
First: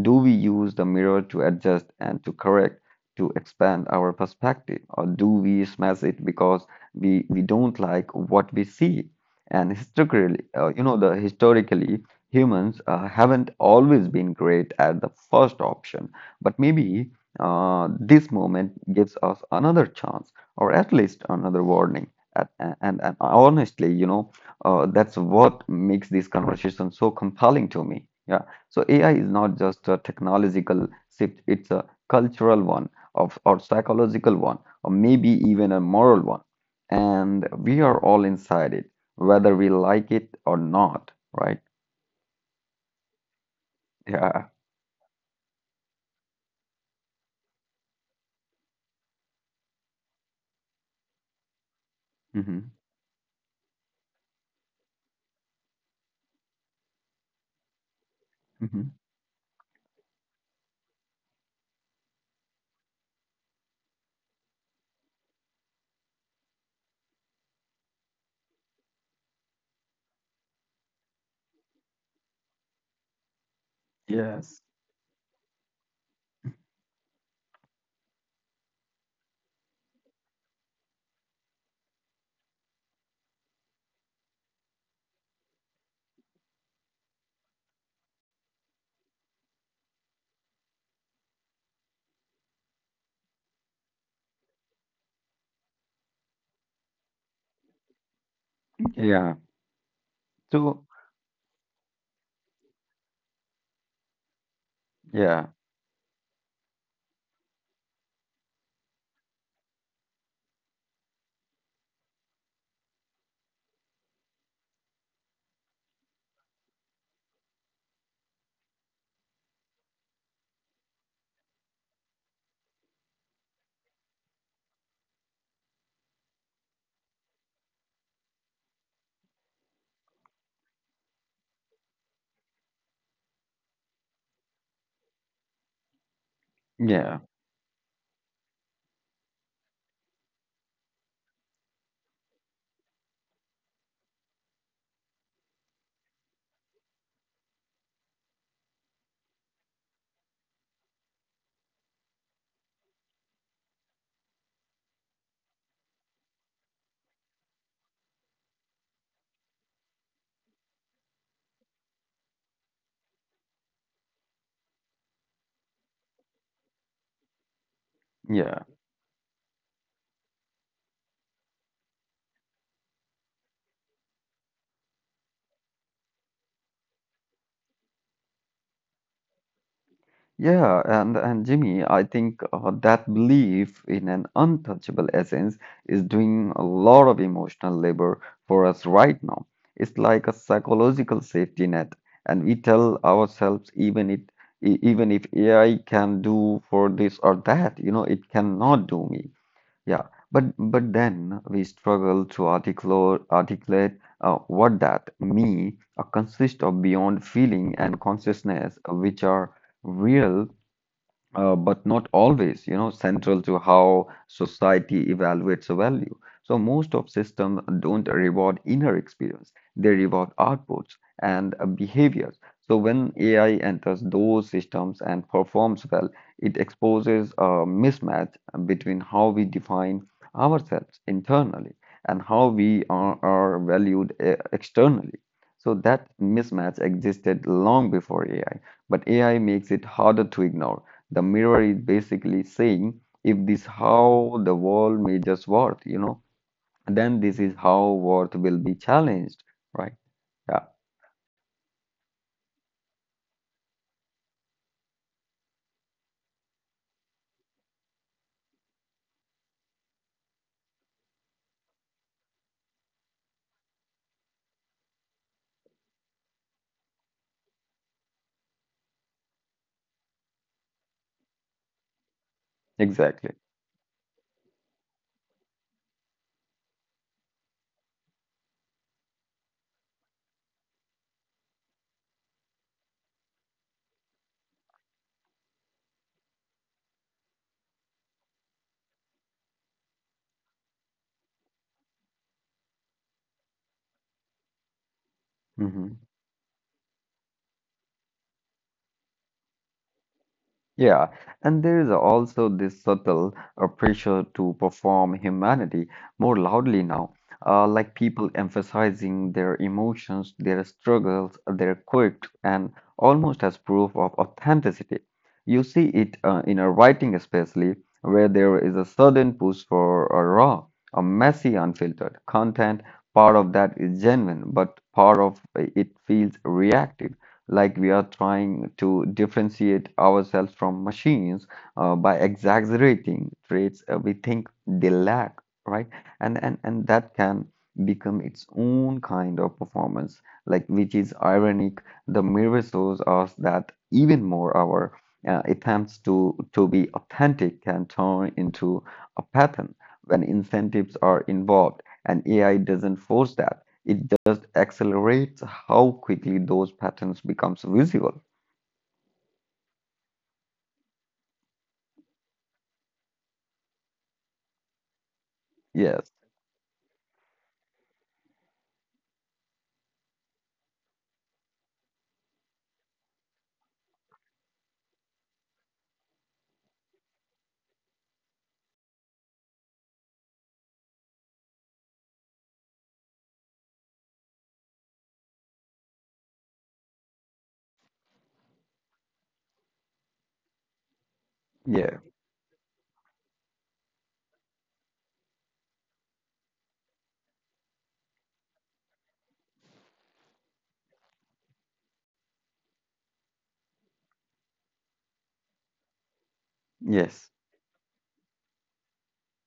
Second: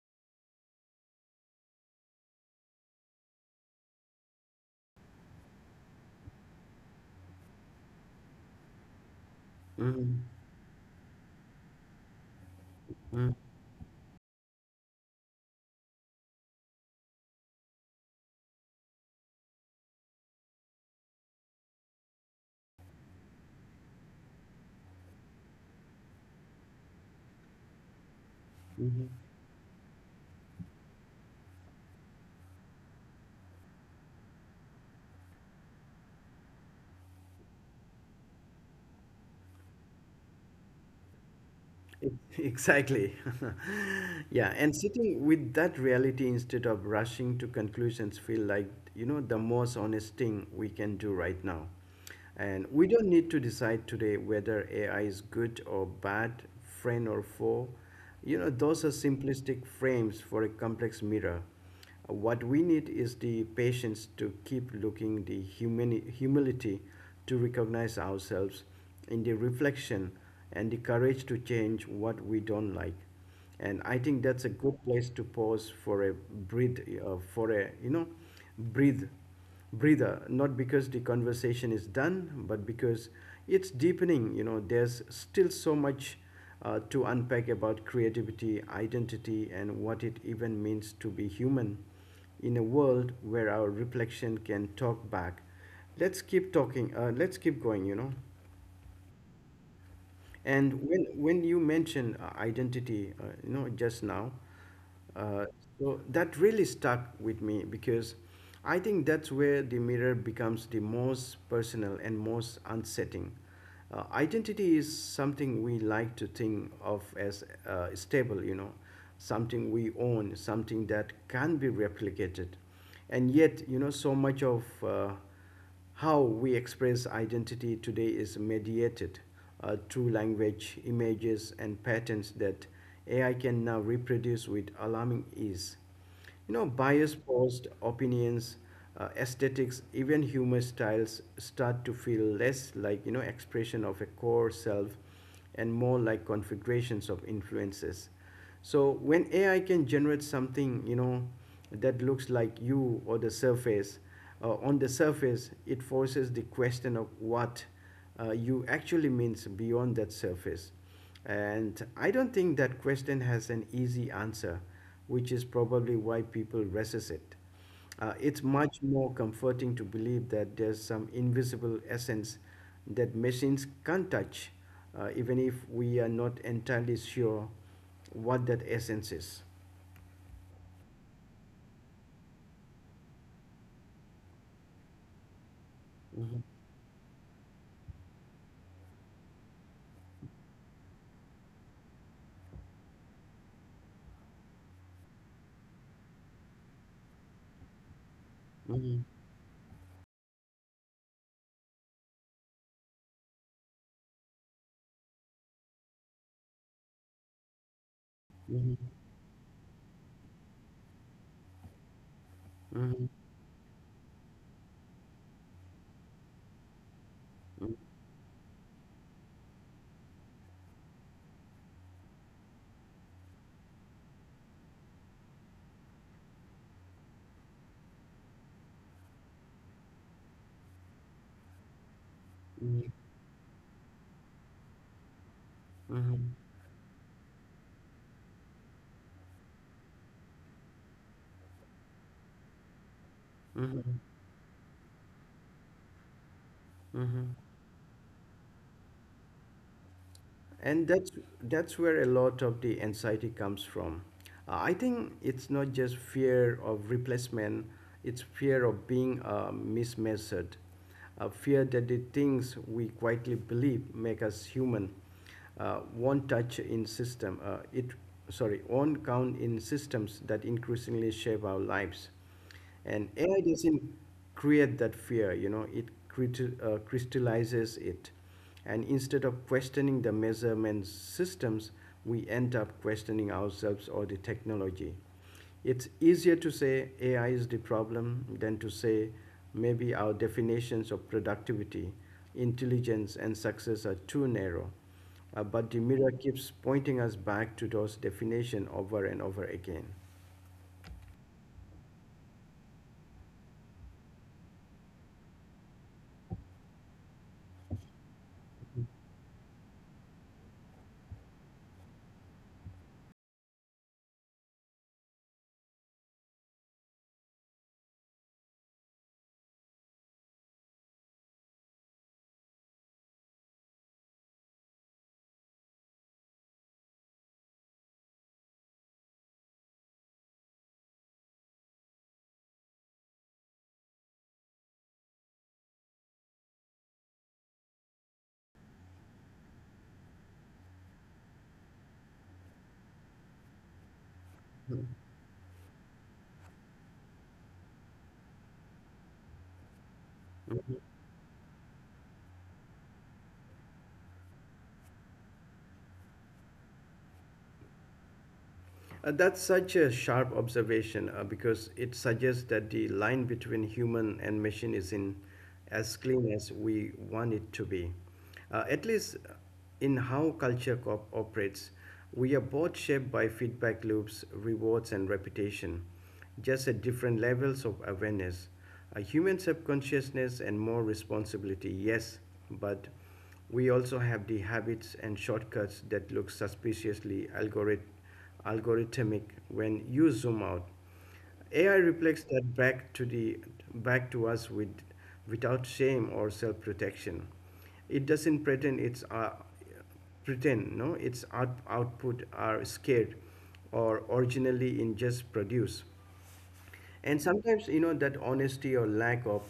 S2: Do we use the mirror to adjust and to correct, to expand our perspective, or do we smash it because we don't like what we see? And
S1: Mhm,
S2: historically, you know, the historically humans
S1: mm,
S2: haven't always been great at the first option, but maybe this moment gives us another chance, or at least another warning. And honestly, you know, that's what makes this conversation so compelling to me. Yeah. So
S1: mhm.
S2: AI is not just a technological shift; it's a cultural one, of or psychological one, or maybe even a moral one, and we are all inside it whether we like it or not, right?
S1: E- Exactly.
S2: Yeah.
S1: Yeah, and sitting with that reality instead of rushing to conclusions feel like, you know, the most honest thing we can do right now. And
S2: Hmm.
S1: we don't need to decide today whether AI is good or bad, friend or foe. You know, those are
S2: Hmm.
S1: simplistic frames for a complex mirror. What we need is the patience to keep looking, the humility to recognize ourselves in the reflection, and the courage to change what we don't like. And I think that's a
S2: Yes.
S1: good place to pause for a breathe, for a you know, breathe breather, not because the conversation is done, but because it's deepening. You know, there's still so much to unpack about creativity, identity, and what it even means to be human in a world where our reflection can talk back. Let's keep talking, let's keep going, you know.
S2: Okay. Yeah.
S1: And
S2: So,
S1: when you mention identity, just now, uh,
S2: yeah,
S1: so that really stuck with me because I think that's where the mirror becomes the most personal and most unsettling. Identity is something we like to think of as stable, you know, something we own, something that can be replicated, and yet, you know, so much of how we express identity today is mediated through language, images, and patterns that AI can now reproduce with alarming ease. You know, bias,
S2: yeah,
S1: post opinions, aesthetics, even humor styles start to feel less like, you know, expression of a core self and more like configurations of influences. So when AI can generate something, you know, that looks like you or the surface, on the surface, it forces the question of what you actually means beyond that surface. And I don't think that question has an easy answer, which is probably why people resist it. It's
S2: yeah,
S1: much more comforting to believe that there's some invisible essence that machines can't touch, even if we are not entirely sure what that essence is.
S2: yeah. And Jimmy, I think that belief in an untouchable essence is
S1: Mhm,
S2: doing a lot of emotional labor for us right now. It's like a psychological safety net, and we tell ourselves even even if AI can do for this or that, you know, it cannot
S1: mhm,
S2: do me. Yeah, but then we struggle to articulate what that me consists of beyond feeling and
S1: mhm,
S2: consciousness, which are real but not always, you know,
S1: mhm,
S2: central to how society evaluates a value. So most of systems
S1: mhm,
S2: don't reward inner experience, they reward outputs and behaviors. So when AI enters those systems and performs well, it exposes a mismatch between how we define ourselves internally and how
S1: mhm,
S2: we are valued externally. So that
S1: mhm,
S2: mismatch existed long before AI, but AI makes it harder to ignore. The mirror is basically saying, if this
S1: mhm.
S2: how the world measures worth, you know, then
S1: Mhm.
S2: this is how worth will be challenged, right? Yeah,
S1: And that's where a lot of the anxiety comes from. I think it's not just fear of replacement; it's fear of being mismeasured, a fear that the things we quietly believe make us human won't touch in system. It sorry won't count in systems that increasingly shape our lives. And
S2: exactly.
S1: AI doesn't create that fear, you know, it crystallizes it. And instead of questioning the measurement systems, we end up questioning ourselves or the technology. It's easier to say AI is the problem than to say maybe our definitions of productivity, intelligence, and success are too narrow. But the
S2: Mhm.
S1: mirror keeps pointing us back to those definitions over and over again.
S2: Yeah, and there is also this subtle pressure to perform humanity more loudly now, like people emphasizing their emotions, their struggles, their quirks, and almost as proof of authenticity. You see it in a writing, especially where there is a sudden push for a raw, a messy, unfiltered content. Part of that is genuine, but part of it feels reactive, like we are trying to differentiate ourselves from machines by exaggerating traits we think they lack, right? And that can become its own kind of performance, like, which is ironic. The mirror shows us that even more our attempts to be authentic can turn into a pattern when incentives are involved, and AI doesn't force that. It just accelerates how quickly those patterns becomes visible.
S1: That's such a sharp observation because it suggests that the line between human and machine is in as
S2: Yes,
S1: clean as we want it to be. At least in how culture operates, we are both shaped by feedback loops, rewards, and reputation, just at different levels of awareness. A human subconsciousness and more responsibility, yes, but we also have the habits and shortcuts that look suspiciously algorithmic when you zoom out. AI
S2: yeah,
S1: reflects that back to the back to us with without shame or self-protection. It doesn't pretend it's pretend no its output are scared or originally in just produce. And
S2: yes,
S1: sometimes, you know, that honesty or lack of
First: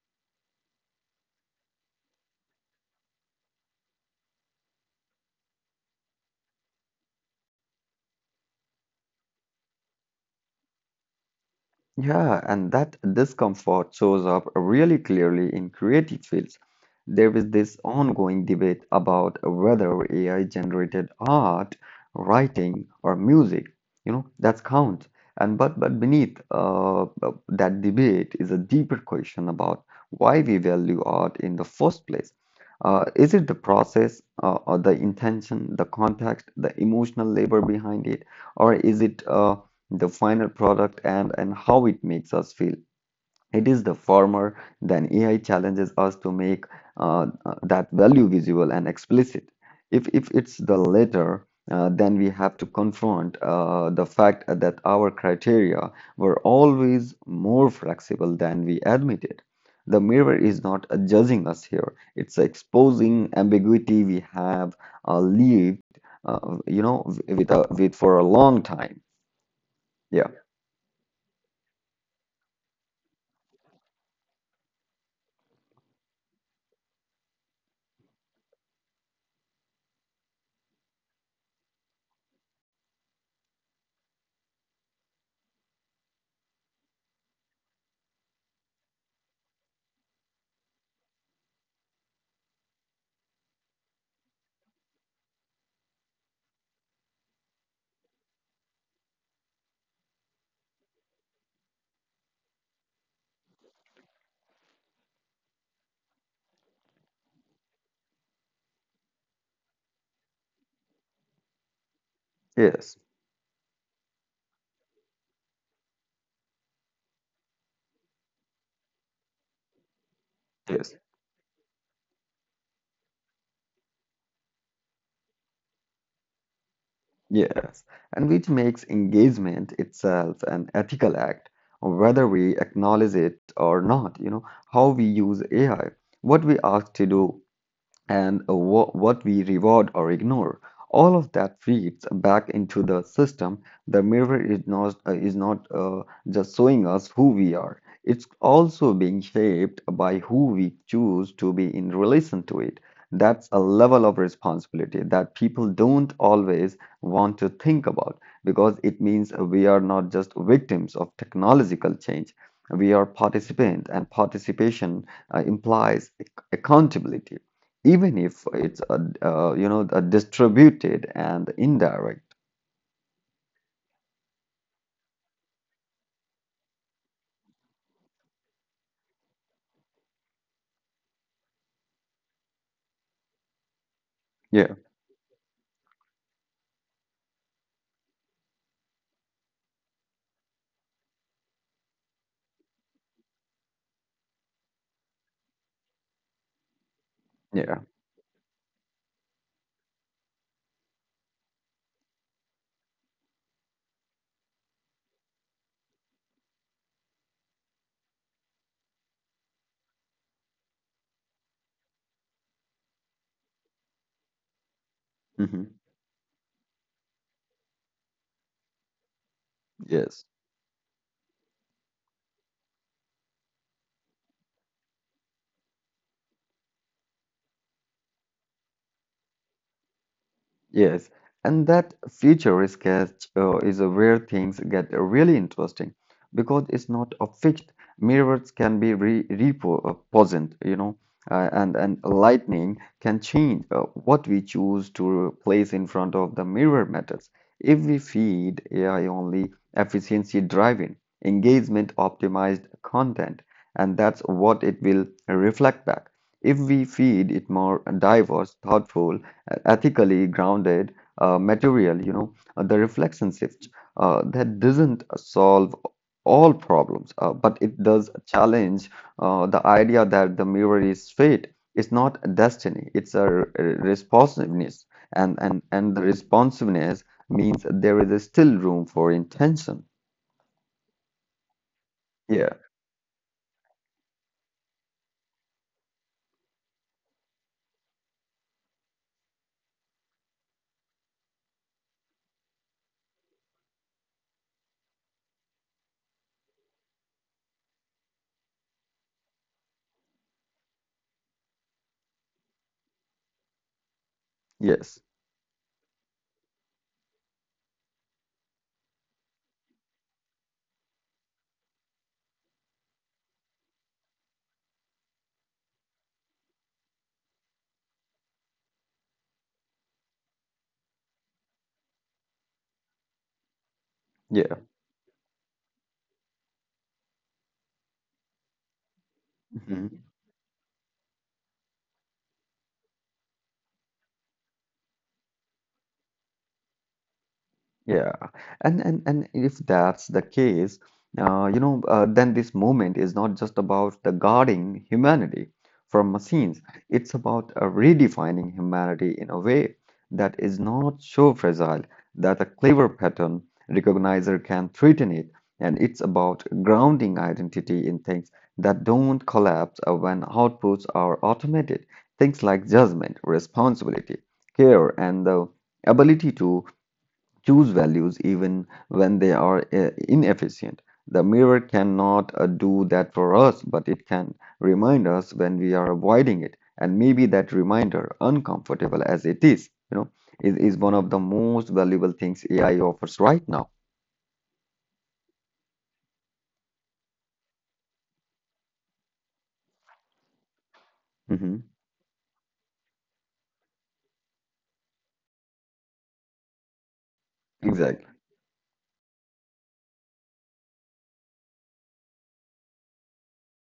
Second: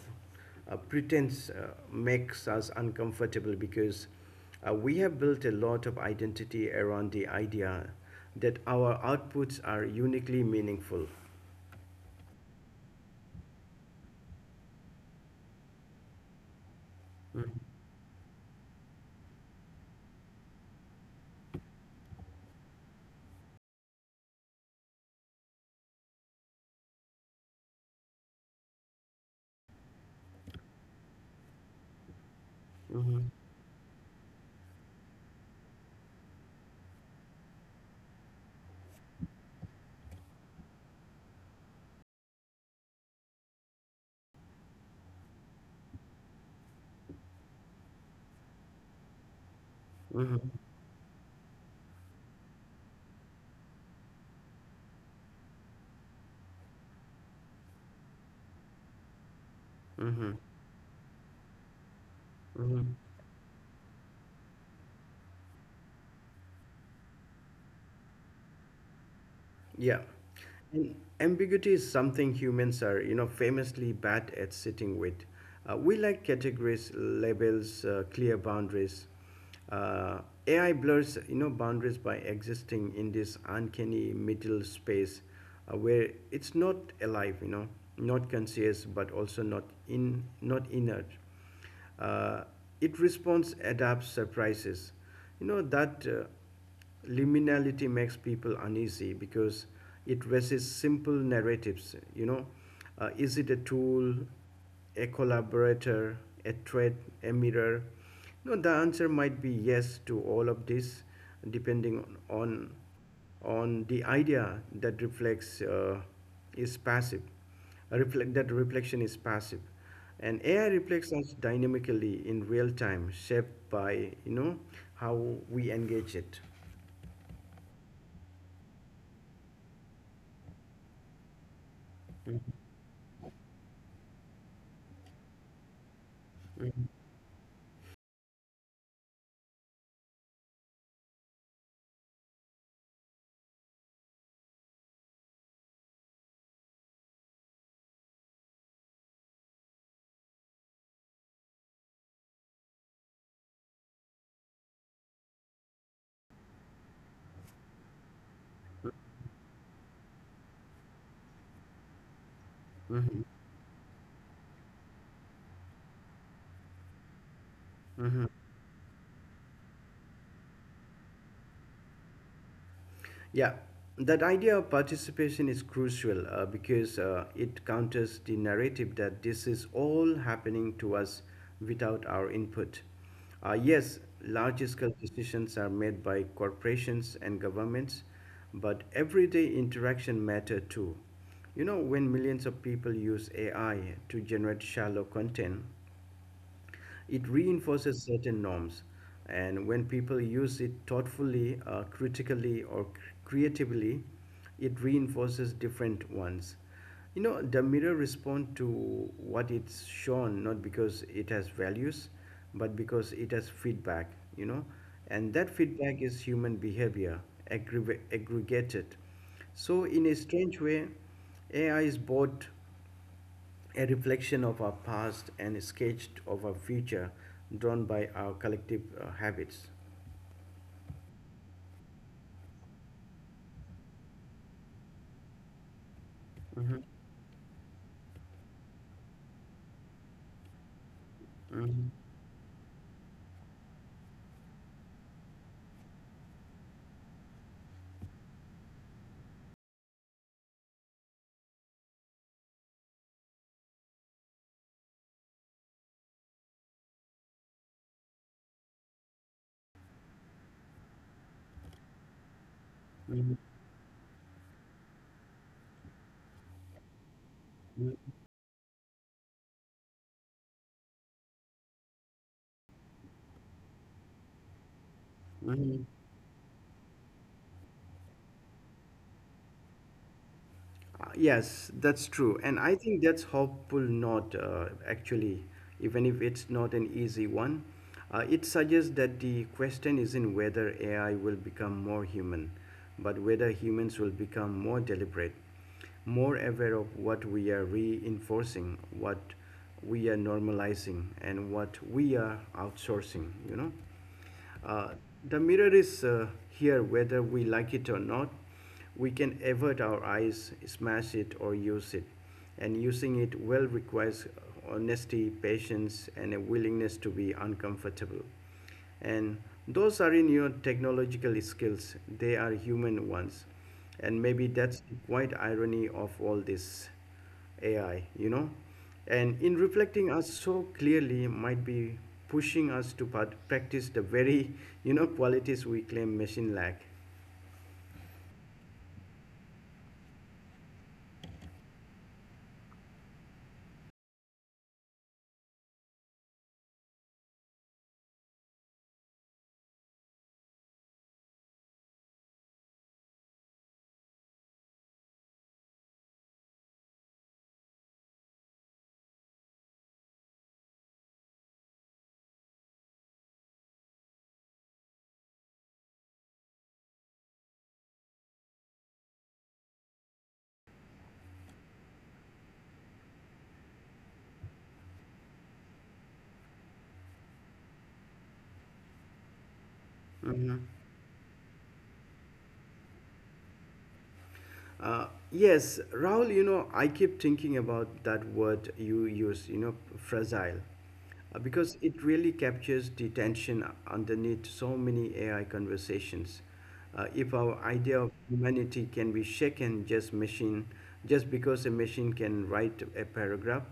S1: pretense makes us uncomfortable because we have built a lot of identity around the idea that our outputs are uniquely meaningful.
S2: Yeah, and that discomfort shows up really clearly in creative fields. There is this ongoing debate about whether AI-generated art, writing, or music, you know, that counts. And but beneath that debate is a deeper question about why we value art in the first place.
S1: Mm-hmm,
S2: Is it the process, or the intention, the context, the emotional labor behind it, or is it the final product, and how it makes us feel. It is the former, then AI challenges us to make that value visible and explicit. If
S1: mm-hmm,
S2: it's the latter, then we have to confront the fact that our criteria were always more flexible than we admitted. The
S1: mm-hmm.
S2: mirror is not judging us here, it's exposing ambiguity we have lived, uh, with for a long time.
S1: Yeah.
S2: Yeah,
S1: And ambiguity is something humans are, you know, famously bad at sitting with. We like categories, labels, clear boundaries. Uh, AI blurs, you know, boundaries by existing in this uncanny middle space where it's not alive, you know, not conscious, but also not not inert. Uh, it responds, adapts, surprises. You know that. Liminality makes people uneasy because it resists simple narratives, you know, is it a tool, a collaborator, a threat, a mirror? No, the answer might be yes to all of this, depending on
S2: yes.
S1: on the idea that reflects is passive reflect that reflection is passive and AI reflects
S2: Yes,
S1: us dynamically in real time shaped by, you know, how we engage it.
S2: yes, and which makes engagement itself an ethical act, whether we acknowledge it or not. You know, how we use AI, what we ask to do, and what we reward or ignore. All of that feeds back into the system. The mirror is not just showing us who we are. It's also being shaped by who we choose to be in relation to it. That's a level of responsibility that people don't always want to think about because it means we are not just victims of technological change. We are
S1: Mhm.
S2: participants, and participation implies accountability, even if it's a you know, a distributed and indirect.
S1: Yeah, that idea of participation is crucial because it counters the narrative that this is all happening to us without our input. Yes, large
S2: Yeah,
S1: scale decisions are made by corporations and governments, but everyday interaction matter too. You know, when millions of people use AI to generate shallow content, it
S2: yeah.
S1: reinforces certain norms, and when people use it thoughtfully, critically, or creatively, it reinforces different ones. You know, the mirror responds to what it's shown, not because it has values, but because it has feedback, you know, and that
S2: Hmm.
S1: feedback is human behavior aggregated. So, in a
S2: Yes.
S1: strange way, AI is both a reflection of our past and a sketch of our future drawn by our collective habits.
S2: Yes, and that future sketch is where things get really interesting because it's not a fixed. Mirrors can be re repositioned, you know,
S1: Mhm.
S2: and lightning can change what we choose to place in front of the mirror matters. If we feed AI only efficiency driving, engagement optimized content, and that's what it will reflect back. If we feed it more diverse, thoughtful, ethically grounded material, you know, the reflection shift, that doesn't solve all problems, but it does challenge the idea that the mirror is fate. It's not destiny. It's a responsiveness, and the responsiveness means there is still room for intention.
S1: Yes, that's true.
S2: Yeah.
S1: And I think that's hopeful note, actually, even if it's not an easy one. It suggests that the question isn't whether AI will become more human, but whether humans will become more deliberate, more aware of what we are reinforcing, what we are normalizing, and what we are outsourcing, you know? Uh,
S2: Yes.
S1: the mirror is here whether we like it or not. We can avert our eyes, smash it, or use it. And using it well requires honesty, patience, and a willingness to be uncomfortable. And those are in your technological skills, they are human ones. And maybe
S2: Yeah.
S1: that's the quiet irony of all this. AI, you know, and in
S2: Mm-hmm.
S1: reflecting us so clearly might be pushing us to practice the very, you know, qualities we claim machine lack.
S2: Yeah, and if that's the case, then this movement is not just about the guarding humanity from machines. It's about redefining humanity in a way that is not so fragile that a clever pattern recognizer can threaten it. And it's about grounding identity in things that don't collapse when outputs are automated. Things like judgment, responsibility, care, and the ability to choose values even when they are inefficient. The mirror cannot do that for us, but it can remind us when we are avoiding it. And maybe that reminder, uncomfortable as it is, you know, is,
S1: Mhm.
S2: is one of the most valuable things AI offers right now.
S1: Uh, yes, Rahul, you know, I keep thinking about that word you use, you know, fragile,
S2: Mhm.
S1: because it really captures the tension underneath so many AI conversations. If our idea
S2: Exactly.
S1: of humanity can be shaken just machine, just because a machine can write a paragraph,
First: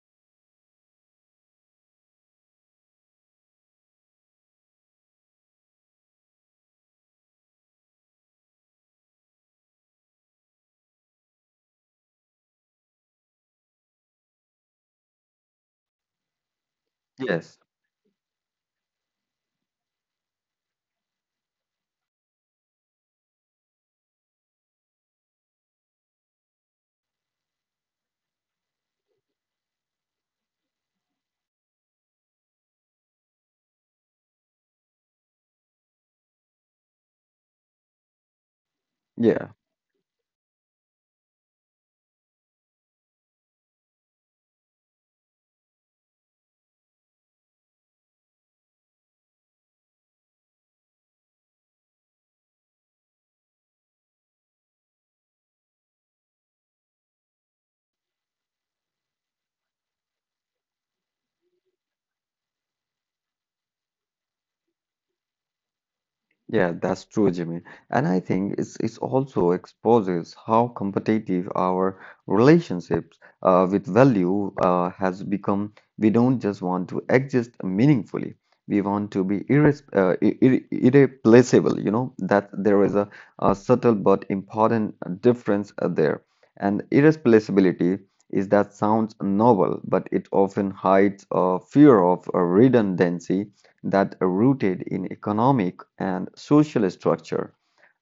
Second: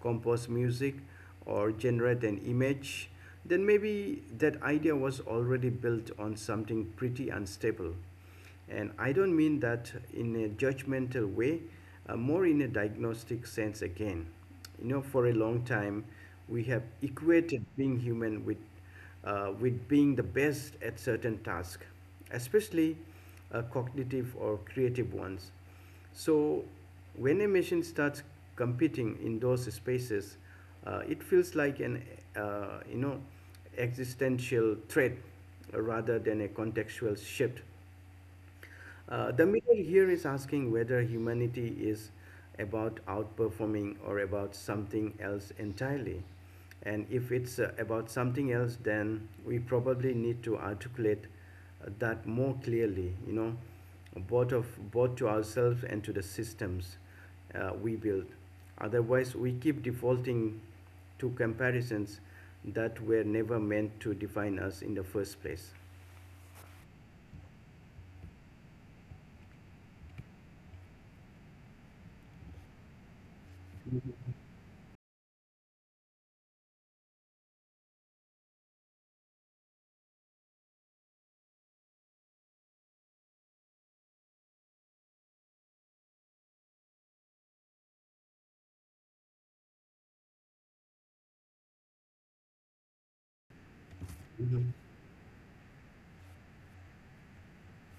S1: compose music, or generate an image, then maybe that idea was already built on something pretty unstable. And I don't mean that in a judgmental way, more in a diagnostic sense again. You know, for a long time, we have
S2: Yes.
S1: equated being human with being the best at certain tasks, especially cognitive or creative ones. So, when a machine starts competing in those spaces, it feels like an uh, you know existential threat rather than a contextual shift. The
S2: Yeah.
S1: mirror here is asking whether humanity is about outperforming or about something else entirely. And if it's about something else, then we probably need to articulate that more clearly, you know, both, of, both to ourselves and to the systems we build. Otherwise, we keep defaulting to comparisons that were never meant to define us in the first place.
S2: Yeah, that's true, Jimmy. And I think it's also exposes how competitive our relationships with value has become. We don't just want to exist meaningfully. We want to be irreplaceable, you know, that there is a subtle but important difference there. And irreplaceability is that sounds noble, but it often hides a fear of redundancy that are
S1: Mhm.
S2: rooted in economic and social structure,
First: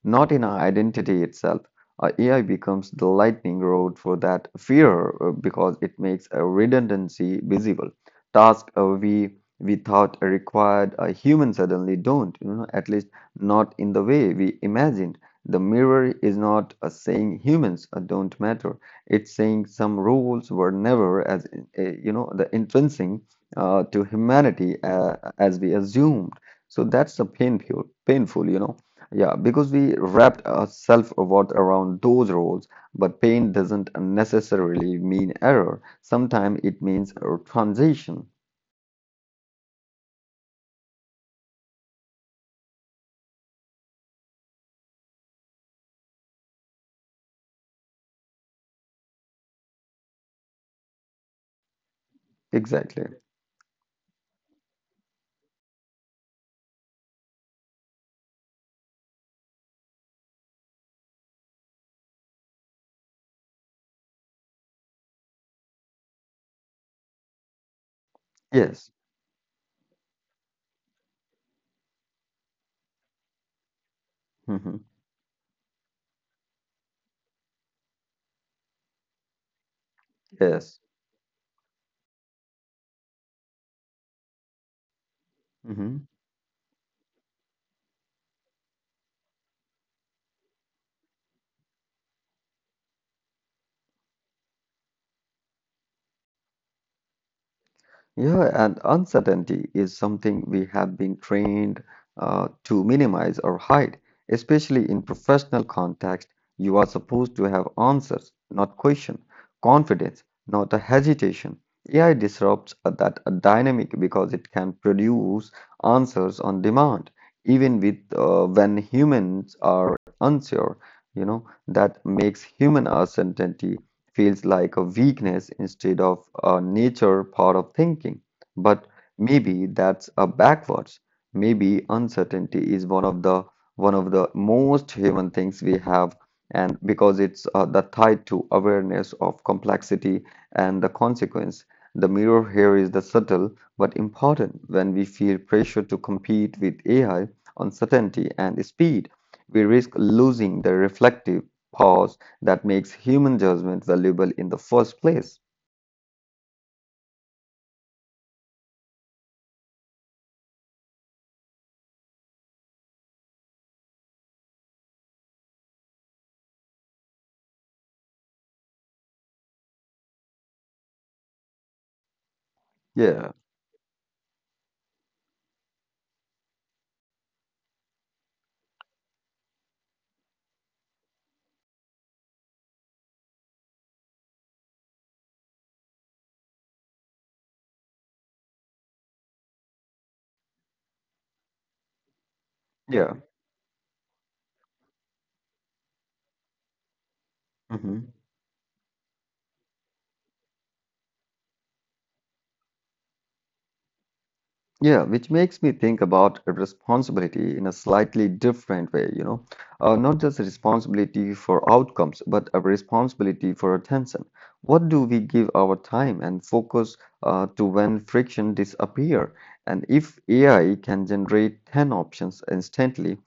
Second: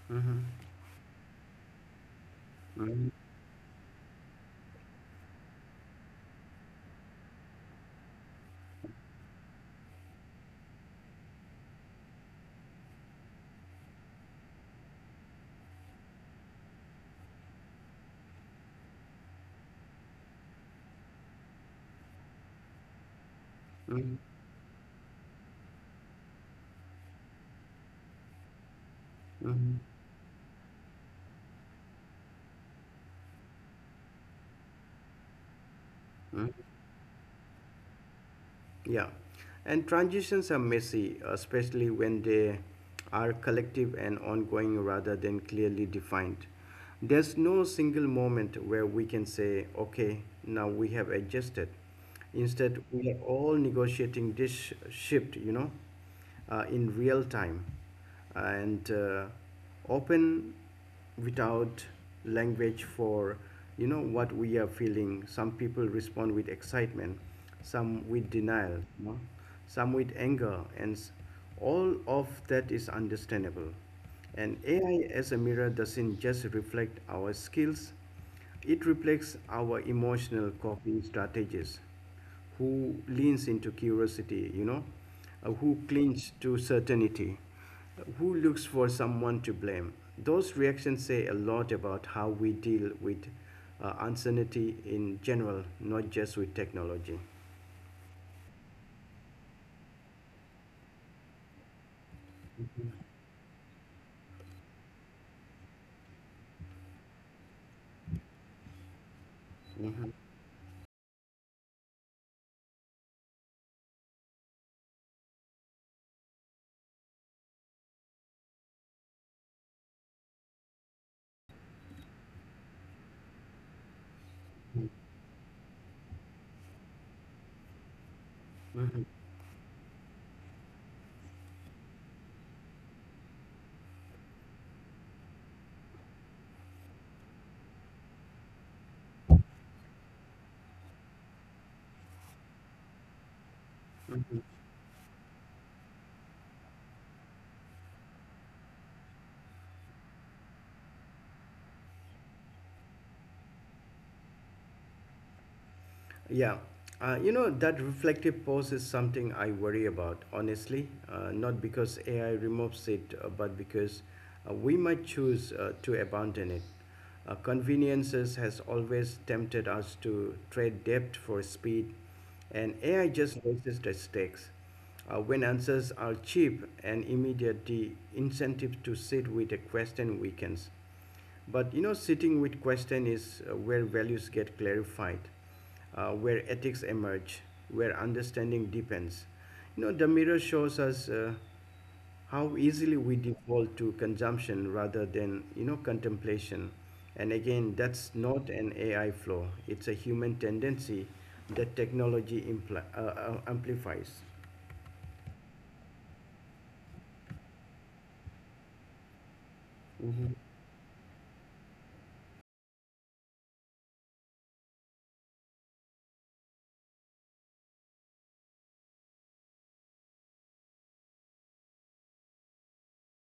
S2: not in
S1: Mhm.
S2: our identity itself. AI becomes the
S1: Mhm.
S2: lightning rod for that fear because it makes a redundancy visible. Task we thought required a human suddenly don't, at least not in the way we imagined. The mirror is not saying humans don't matter. It's saying some rules were never as the intrinsic to
S1: Mhm.
S2: humanity as we assumed. So that's a painful, painful. Yeah, because
S1: Mhm.
S2: we wrapped our self-worth around those roles, but pain doesn't necessarily mean error.
S1: Mhm.
S2: Sometimes it means a transition.
S1: Yeah. And transitions are messy, especially when they are collective and ongoing rather than clearly defined. There's no single moment where we can say, okay, now we have adjusted. Instead,
S2: Exactly.
S1: we are all negotiating this shift, you know? In real time and open without language for you know what we are feeling some people respond with excitement some with denial
S2: Yes.
S1: you know, some with anger and all of that is understandable and
S2: Hmm.
S1: ai as a mirror doesn't just reflect our skills it reflects our emotional
S2: Yes.
S1: coping strategies who leans into curiosity, you know, who
S2: Mhm.
S1: clings to certainty, who looks for someone to blame. Those reactions say a lot about how we deal with uncertainty in general, not just with technology.
S2: Yeah, and uncertainty is something we have been trained to minimize or hide, especially in professional context. You are supposed to have answers, not question, confidence, not a hesitation. AI disrupts that dynamic because it can produce answers on demand, even with when humans are unsure. You know, that makes human uncertainty feels like a weakness instead of a nature part of thinking. But maybe that's a backwards. Maybe uncertainty is one of the most human things we have, and because it's the tied to awareness of complexity and the consequence. The mirror here is the subtle but important. When we feel pressure to compete with AI, uncertainty, and speed, we risk losing the reflective pause that makes human judgment valuable in the first place.
S1: Yeah. You know, that reflective pause is something I worry about, honestly. Not because AI removes it, but because we might choose to abandon it. Conveniences has always tempted us to trade depth for speed, and AI
S2: Yeah,
S1: just raises the stakes. When answers are cheap and immediate, the incentive to sit with a question weakens. But you know, sitting with question is where values get clarified where ethics emerge, where understanding deepens. You know, the mirror shows us how easily
S2: yeah.
S1: we default to consumption rather than, you know, contemplation. And again,
S2: Hmm.
S1: that's not an AI flaw, it's a human tendency that technology amplifies.
S2: Yeah, which makes me think about responsibility in a slightly different way, you know, not just a responsibility for outcomes, but a responsibility for attention. What do we give our time and focus to when friction disappear? And if AI can generate 10 options instantly,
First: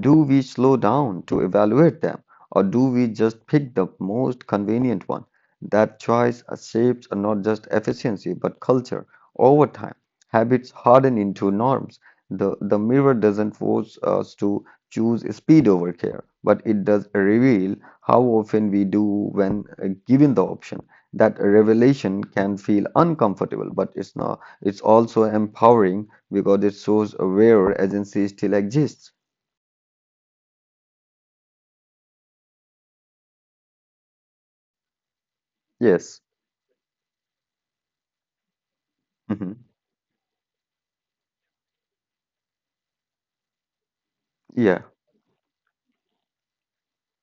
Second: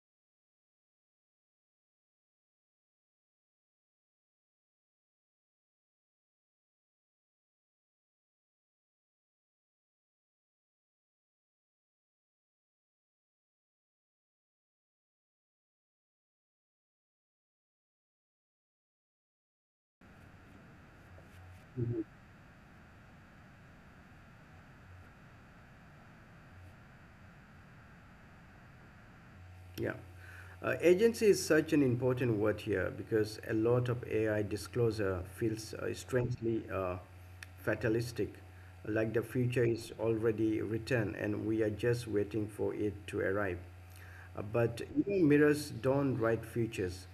S2: do we slow down to evaluate them, or do we just pick the most convenient one? That choice shapes not just efficiency, but culture over time. Habits harden into norms. The mirror doesn't force us to choose speed over care, but it does reveal how often we do when given the option. That revelation can feel uncomfortable, but it's not. It's also empowering because it shows where agency still exists.
S1: Yeah. Agency is such an important word here because a lot of AI disclosure feels
S2: Yes.
S1: strangely fatalistic, like the
S2: Mhm.
S1: future is already written and we are just waiting for it to arrive.
S2: Yeah.
S1: But even mirrors don't write futures,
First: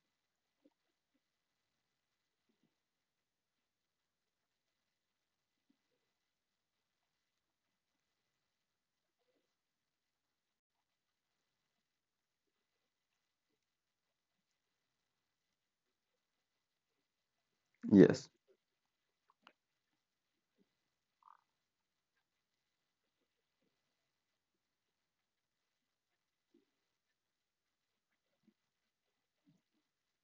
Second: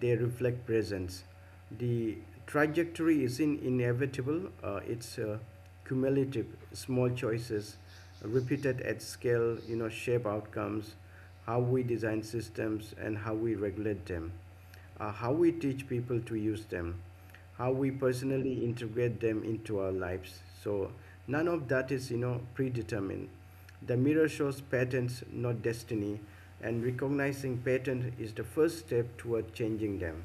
S1: they reflect presence. The trajectory isn't inevitable, it's cumulative. Small choices repeated at scale, you know, shape outcomes how we design systems and how we regulate them, how we teach people to use them, how we
S2: Yes.
S1: personally integrate them into our lives. So none of that is, you know, predetermined. The mirror shows patterns, not destiny, and recognizing patterns is the first step toward changing them.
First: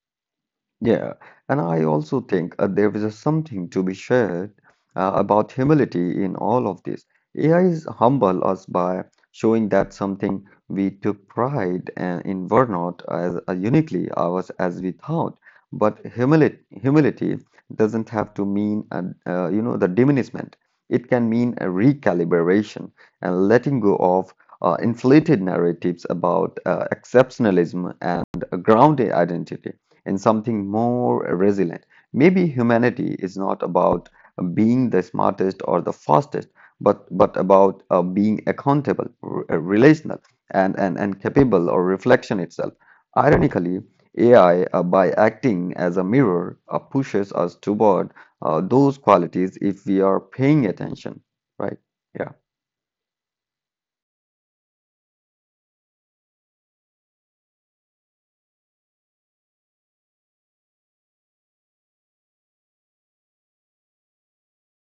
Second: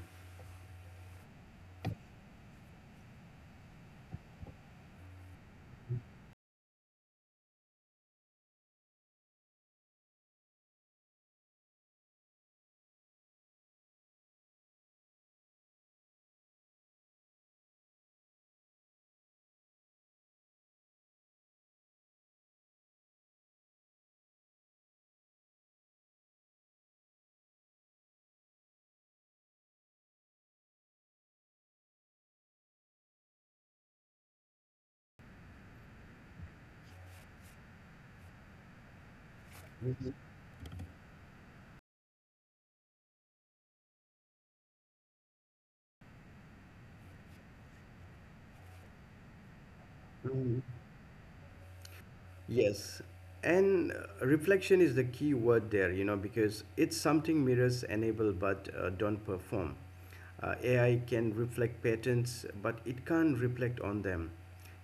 S2: Yeah, and I also think there is a something to be shared about humility in all of this. AI is humble us by showing that something we took pride in were not as uniquely ours as we thought. But humility, doesn't have to mean the diminishment. It can mean a recalibration and letting go of inflated narratives about exceptionalism and a grounded identity in something more resilient. Maybe humanity is not about being the smartest or the fastest, but about being accountable, relational, and, and capable or reflection itself. Ironically, AI, by acting as a mirror, pushes us toward those qualities if we are
S1: Mm.
S2: paying attention, right? Yeah.
S1: Yes, and reflection is the key word there, you know, because it's something mirrors enable but don't perform. AI can reflect patterns, but it can't reflect on them.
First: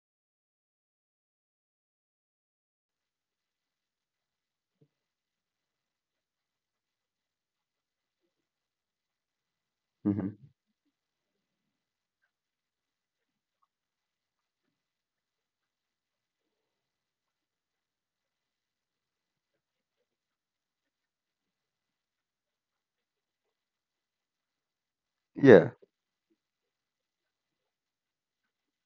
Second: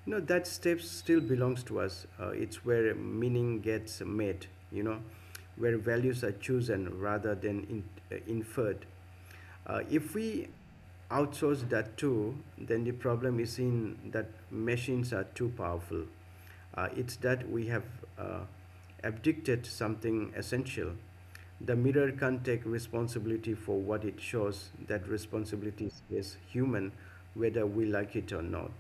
S1: You know, that step still belongs to us. It's where meaning gets made, you know, where values are chosen rather than inferred. If
S2: Hmm.
S1: we outsource that too, then the problem is in that machines are too powerful. It's that we have uh, abdicated something essential. The mirror can't take responsibility for what it shows. That
S2: Yeah.
S1: responsibility is human, whether we like it or not.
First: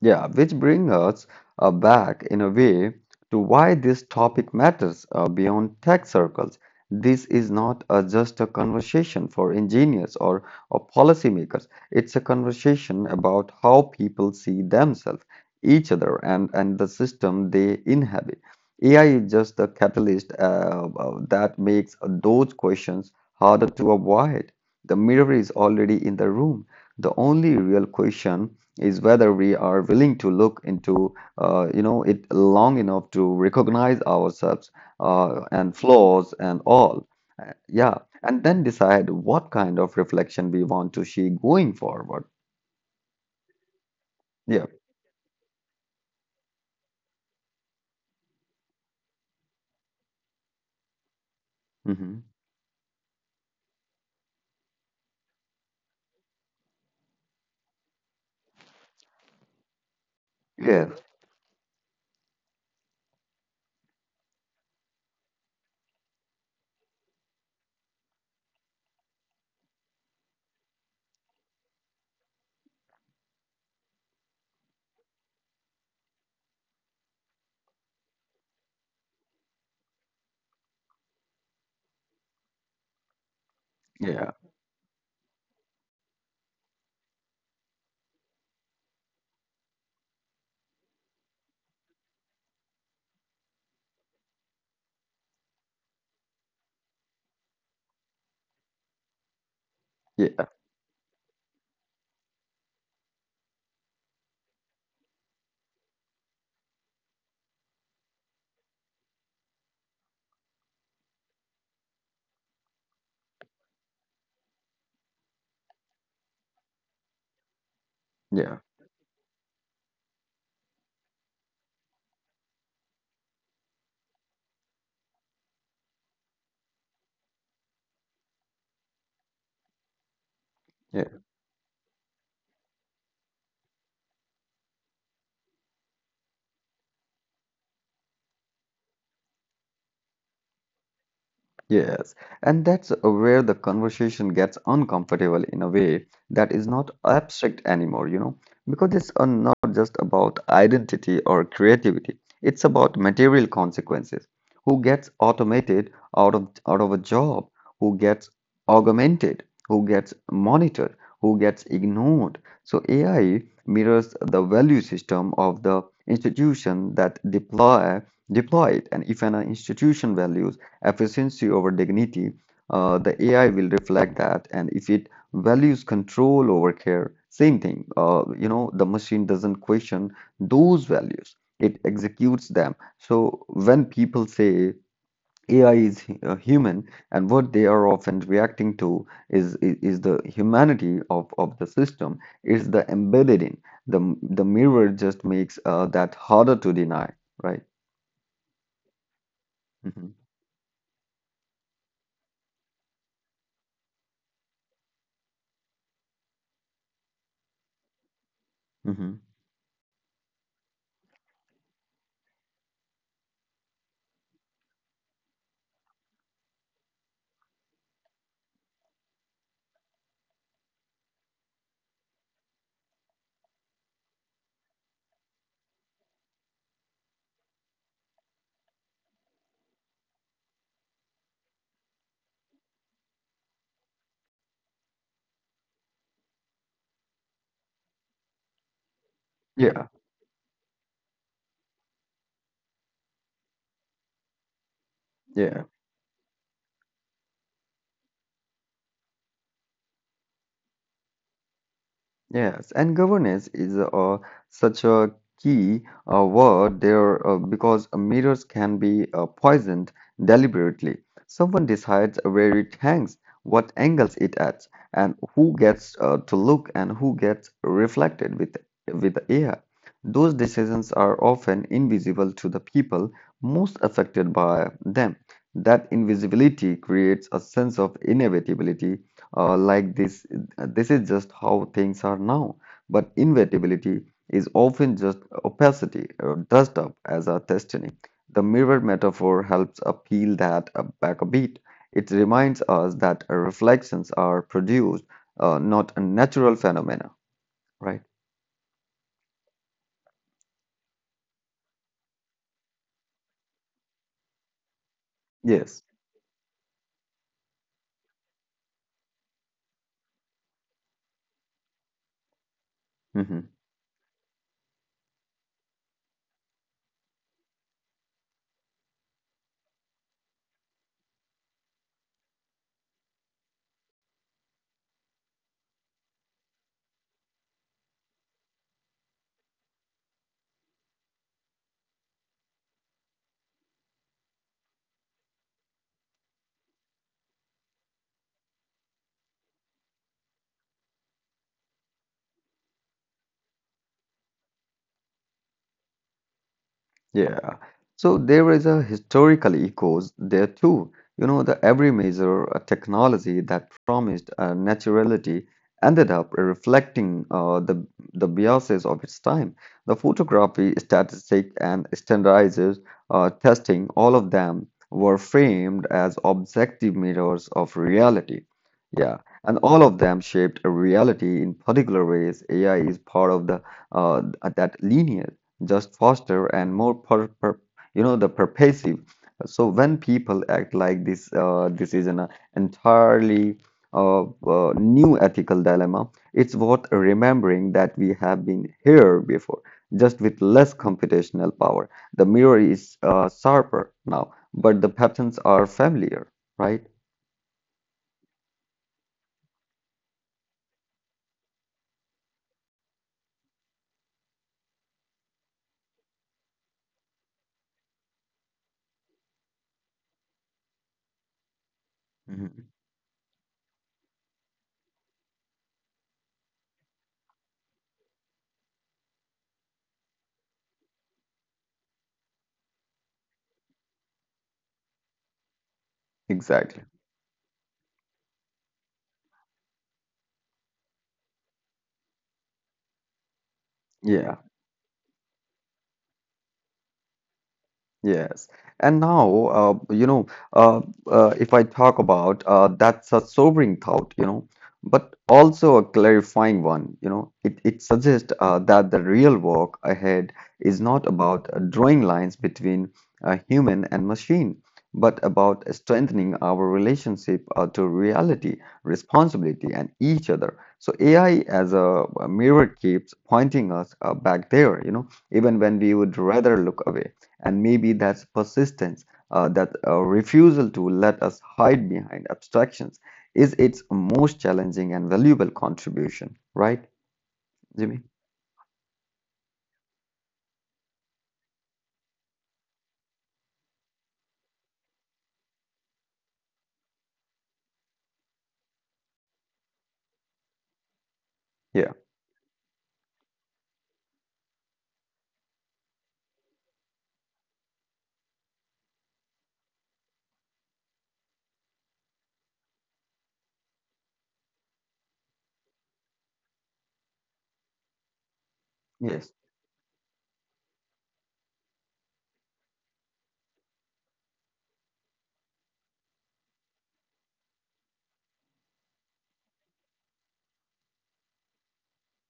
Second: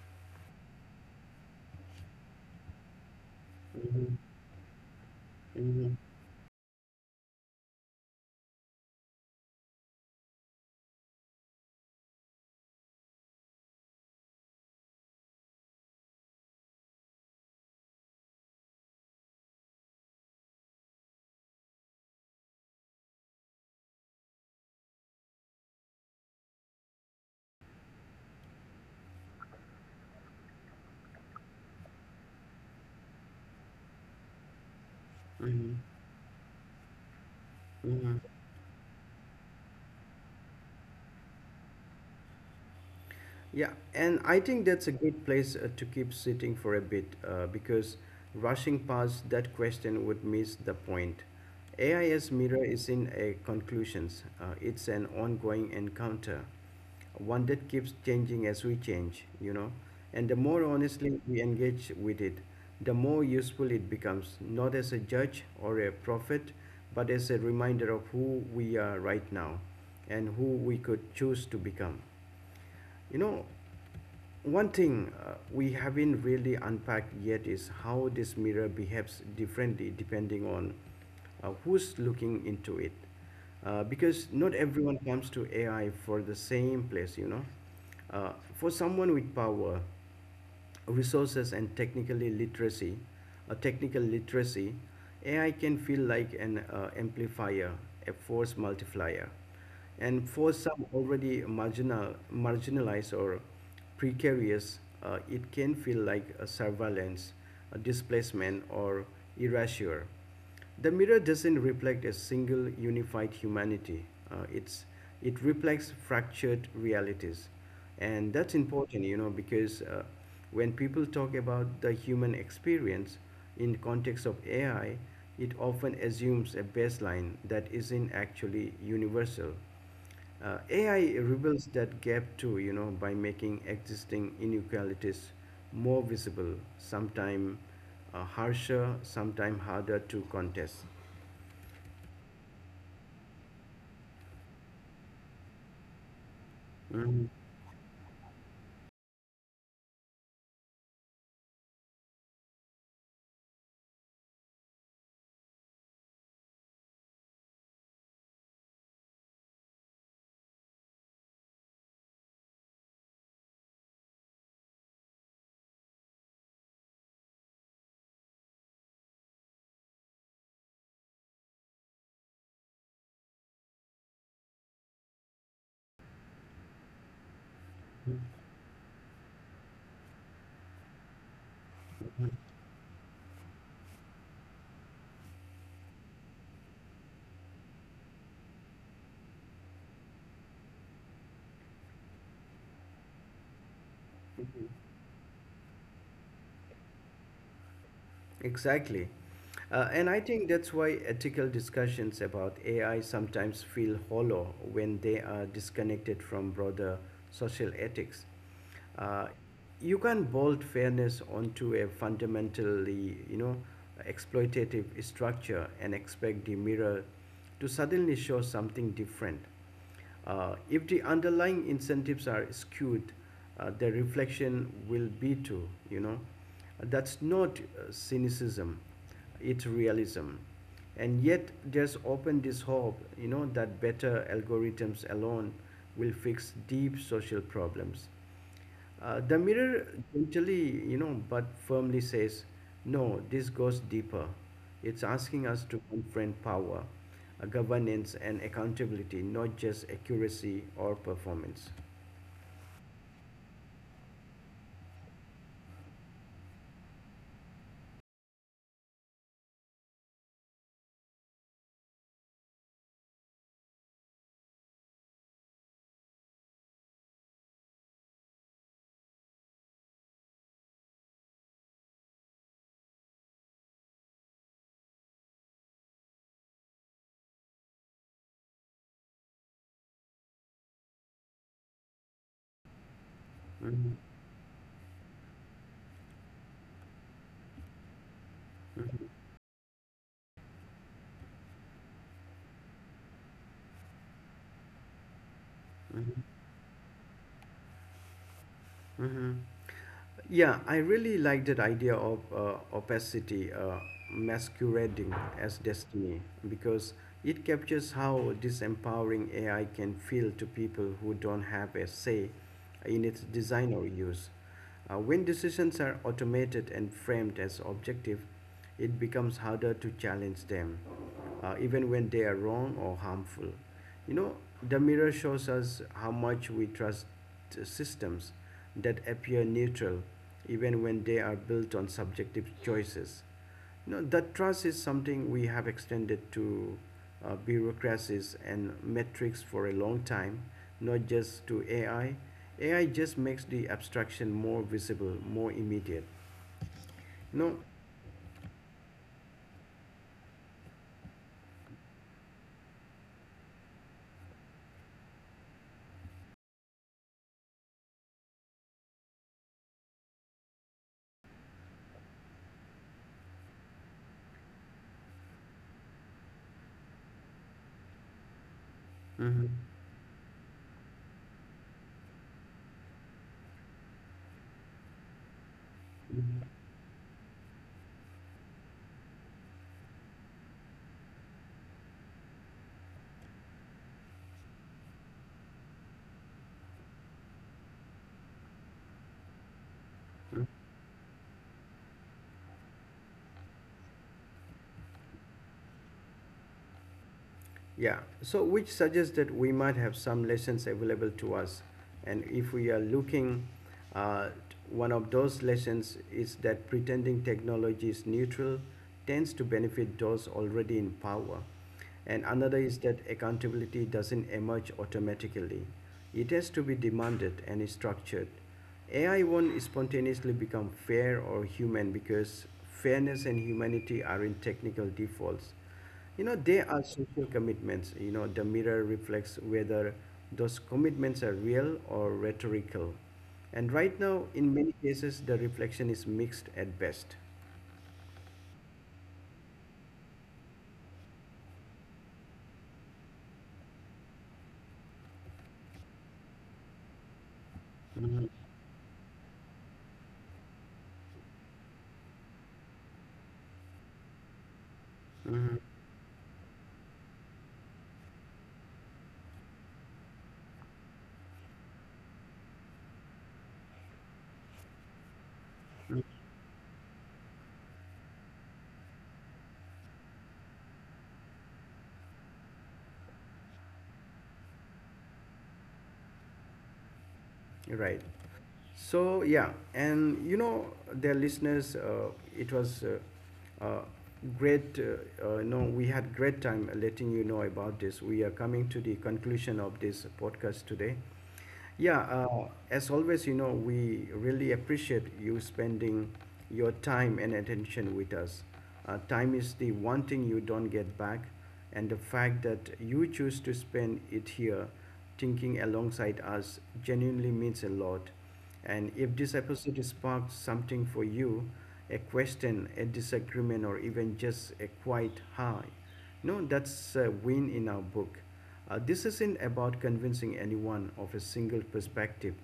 S2: Yeah, which brings us back in a way to why this
S1: Mm-hmm.
S2: topic matters beyond
S1: Mm-hmm.
S2: tech circles. This is not just a conversation for engineers or policymakers. It's a conversation about how people see themselves, each other, and the system they inhabit. AI is just the catalyst that makes those questions harder to avoid. The mirror is already in the room. The only real question is whether we are willing to look into it long enough to recognize ourselves and flaws and all. Uh, yeah,
S1: Mm-hmm.
S2: and then decide what kind of reflection we want to see going forward.
S1: Yeah, and I think
S2: Yeah.
S1: that's a good place to keep sitting for a bit because rushing past that question would miss the point.
S2: Hmm.
S1: AIS Mirror is in a conclusions. It's an ongoing encounter, one that keeps changing as we change, you know. And the more
S2: Yeah,
S1: honestly we engage with it, the more useful it becomes, not as a judge or a prophet, but as a reminder of who we are right now and who we could choose to become. You know, one thing we haven't really unpacked yet is how this mirror behaves differently depending on who's looking into it. Because
S2: yeah,
S1: not everyone comes to AI for the same place, you know. Uh, for someone with power, resources and technically literacy technical literacy ai can feel like an amplifier a force multiplier and
S2: yeah,
S1: for some already marginalized or precarious it can feel like a surveillance a displacement or erasure the mirror doesn't reflect a single unified humanity. It reflects fractured realities, and that's
S2: yeah,
S1: important, you know, because when people talk about the human experience in context of AI, it often assumes a baseline that isn't actually universal. AI
S2: yeah.
S1: rebuilds that gap too, you know, by making existing inequalities more visible, sometime harsher, sometime harder to contest.
S2: Yes, and that's where the conversation gets uncomfortable in a way that is not abstract anymore, you know, because it's not just about identity or creativity. It's about material consequences. Who gets automated out of a job? Who gets augmented? Who gets monitored? Who gets ignored? So AI mirrors the value system of the institution that deploy it, and if an institution values efficiency over dignity, the AI will reflect that. And if it values control over care, same thing. The machine doesn't question those values, it executes them. So when people say AI is human, and what they are often reacting to is the humanity of the system, is the embedded in. The mirror just makes that harder to deny, right?
S1: Exactly. And I
S2: Hmm.
S1: think that's why ethical discussions about AI sometimes feel hollow when they are disconnected from broader social ethics.
S2: Hmm.
S1: Uh, you can't bolt fairness onto a fundamentally, you know, exploitative structure and expect the mirror to suddenly show something different. If the underlying incentives are skewed, the reflection will be too, you know. That's not cynicism, it's realism. And yet, there's often this hope, you know, that better algorithms alone will fix deep social problems. The mirror
S2: Yeah,
S1: gently, you know, but firmly says, no, this goes deeper. It's asking us
S2: yeah.
S1: to confront power, governance, and accountability, not just accuracy or performance.
S2: Yes, and governance is such a key word there because mirrors can be poisoned deliberately. Someone decides where it hangs, what angles it at, and who gets to look and who gets reflected with the air. Those decisions are often invisible to the people most affected by them. That invisibility creates a sense of inevitability, like this. This is just how things are now. But
S1: Mhm.
S2: inevitability is often just opacity or dust up as a destiny. The mirror metaphor helps appeal that back a beat. It reminds us that reflections are produced, not a natural phenomena, right?
S1: Yeah, I really like that idea of opacity masquerading as
S2: Yes.
S1: destiny because it captures how disempowering AI can feel to people who don't have a say in its
S2: Mm-hmm.
S1: design or use. When decisions are automated and framed as objective, it becomes harder to challenge them, even when they are wrong or harmful. You know, the mirror shows us how much we trust systems that appear neutral, even when they are built on subjective choices. No, that trust is something we have extended to bureaucracies and metrics for a long time, not just to AI. AI just makes the abstraction more visible, more immediate. No.
S2: Yeah. So there is a historical echoes there too. You know, the every major technology that promised naturality ended up reflecting the biases of its time. The photography, statistic, and standardized testing, all of them were framed as objective mirrors of reality. Yeah,
S1: Mhm.
S2: and all of them shaped a reality in particular ways. AI is part of the uh, that lineage just faster and more per, per the pervasive. So when people act like this, this is an entirely new ethical dilemma. It's worth remembering that we have been here before, just with less computational power. The mirror is sharper now, but the patterns are familiar, right?
S1: Yeah, so which suggests that we might have some lessons available to us. And if we are looking, uh, one of those lessons is that pretending technology is neutral tends to benefit those already in power. And another
S2: Mhm.
S1: is that accountability doesn't emerge automatically, it has to be demanded and is structured. AI won't spontaneously become fair or human because fairness and humanity are in technical defaults. You know, they are
S2: Exactly.
S1: social commitments. You know, the mirror reflects whether those commitments are real or rhetorical. And right now,
S2: Yeah.
S1: in many cases, the reflection is mixed at best.
S2: Yes. And now, uh, if I talk about that's a sobering thought, you know, but also a clarifying one, you know, it
S1: Mhm.
S2: suggests that the real work ahead is not about drawing lines between human and machine, but
S1: Mhm.
S2: about strengthening our relationship to reality, responsibility, and each other. So AI as a mirror keeps pointing us back there, you know, even when we would rather look away. And maybe that's persistence, that refusal to let us hide behind abstractions is its most challenging and valuable contribution, right,
S1: Right.
S2: Jimmy?
S1: So yeah, and you know, dear listeners, it was great. No, we had great time letting you know about this. We are coming to the conclusion of this podcast today. Yeah,
S2: Yeah,
S1: as always, you know, we really appreciate you spending your time and attention with us. Time is the one thing you don't get back, and the fact that you choose to spend it here thinking alongside us genuinely means a lot. And if this
S2: yes,
S1: episode sparked something for you, a question, a disagreement, or even just a quiet hi, no, that's a win in our book. This isn't about convincing anyone of a single perspective.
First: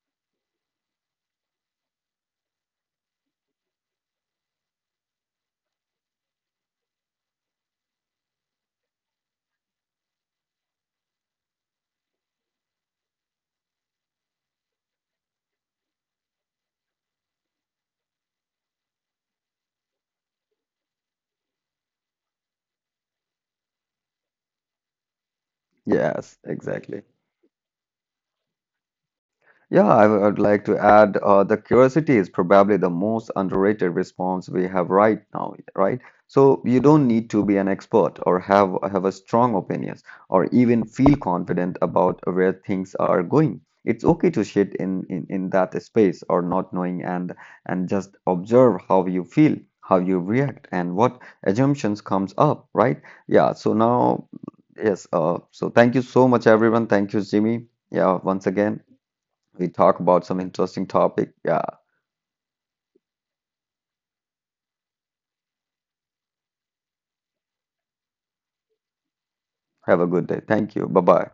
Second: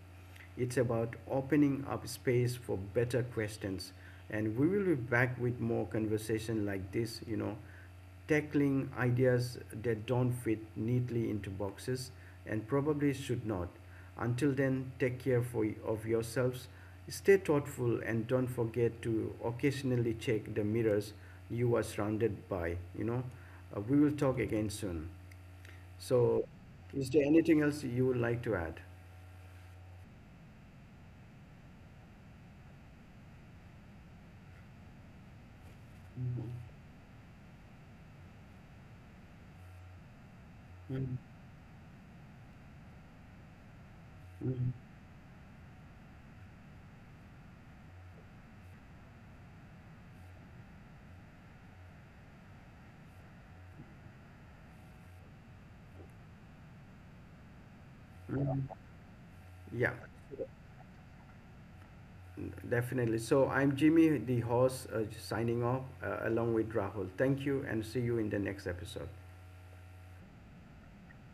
S1: It's about opening up space for better questions. And we will be back with more conversation like this, you know, tackling ideas that don't fit neatly into boxes and probably should not. Until then, take care of yourselves, stay thoughtful, and don't forget to occasionally check the mirrors you are surrounded by. You know, we will talk again soon.
S2: yes,
S1: So,
S2: exactly.
S1: is there anything else you would like to add?
S2: Yeah, I would like to add the curiosity is probably the most underrated response we have right now, right? So you don't need to be an expert or have a strong opinions or even feel
S1: Mhm.
S2: confident about where things are going. It's okay to
S1: Mhm.
S2: sit in that space or not knowing and just observe how you feel, how you react, and what assumptions comes up, right? Yeah, so now yes, so thank you so much everyone. Thank you, Jimmy. Yeah, once again. We
S1: Yeah.
S2: talk about some interesting topic. Yeah.
S1: Definitely. So I'm Jimmy, the host, signing off along with Rahul. Thank you and see you in the next episode.
S2: Have a good day. Thank you. Bye bye.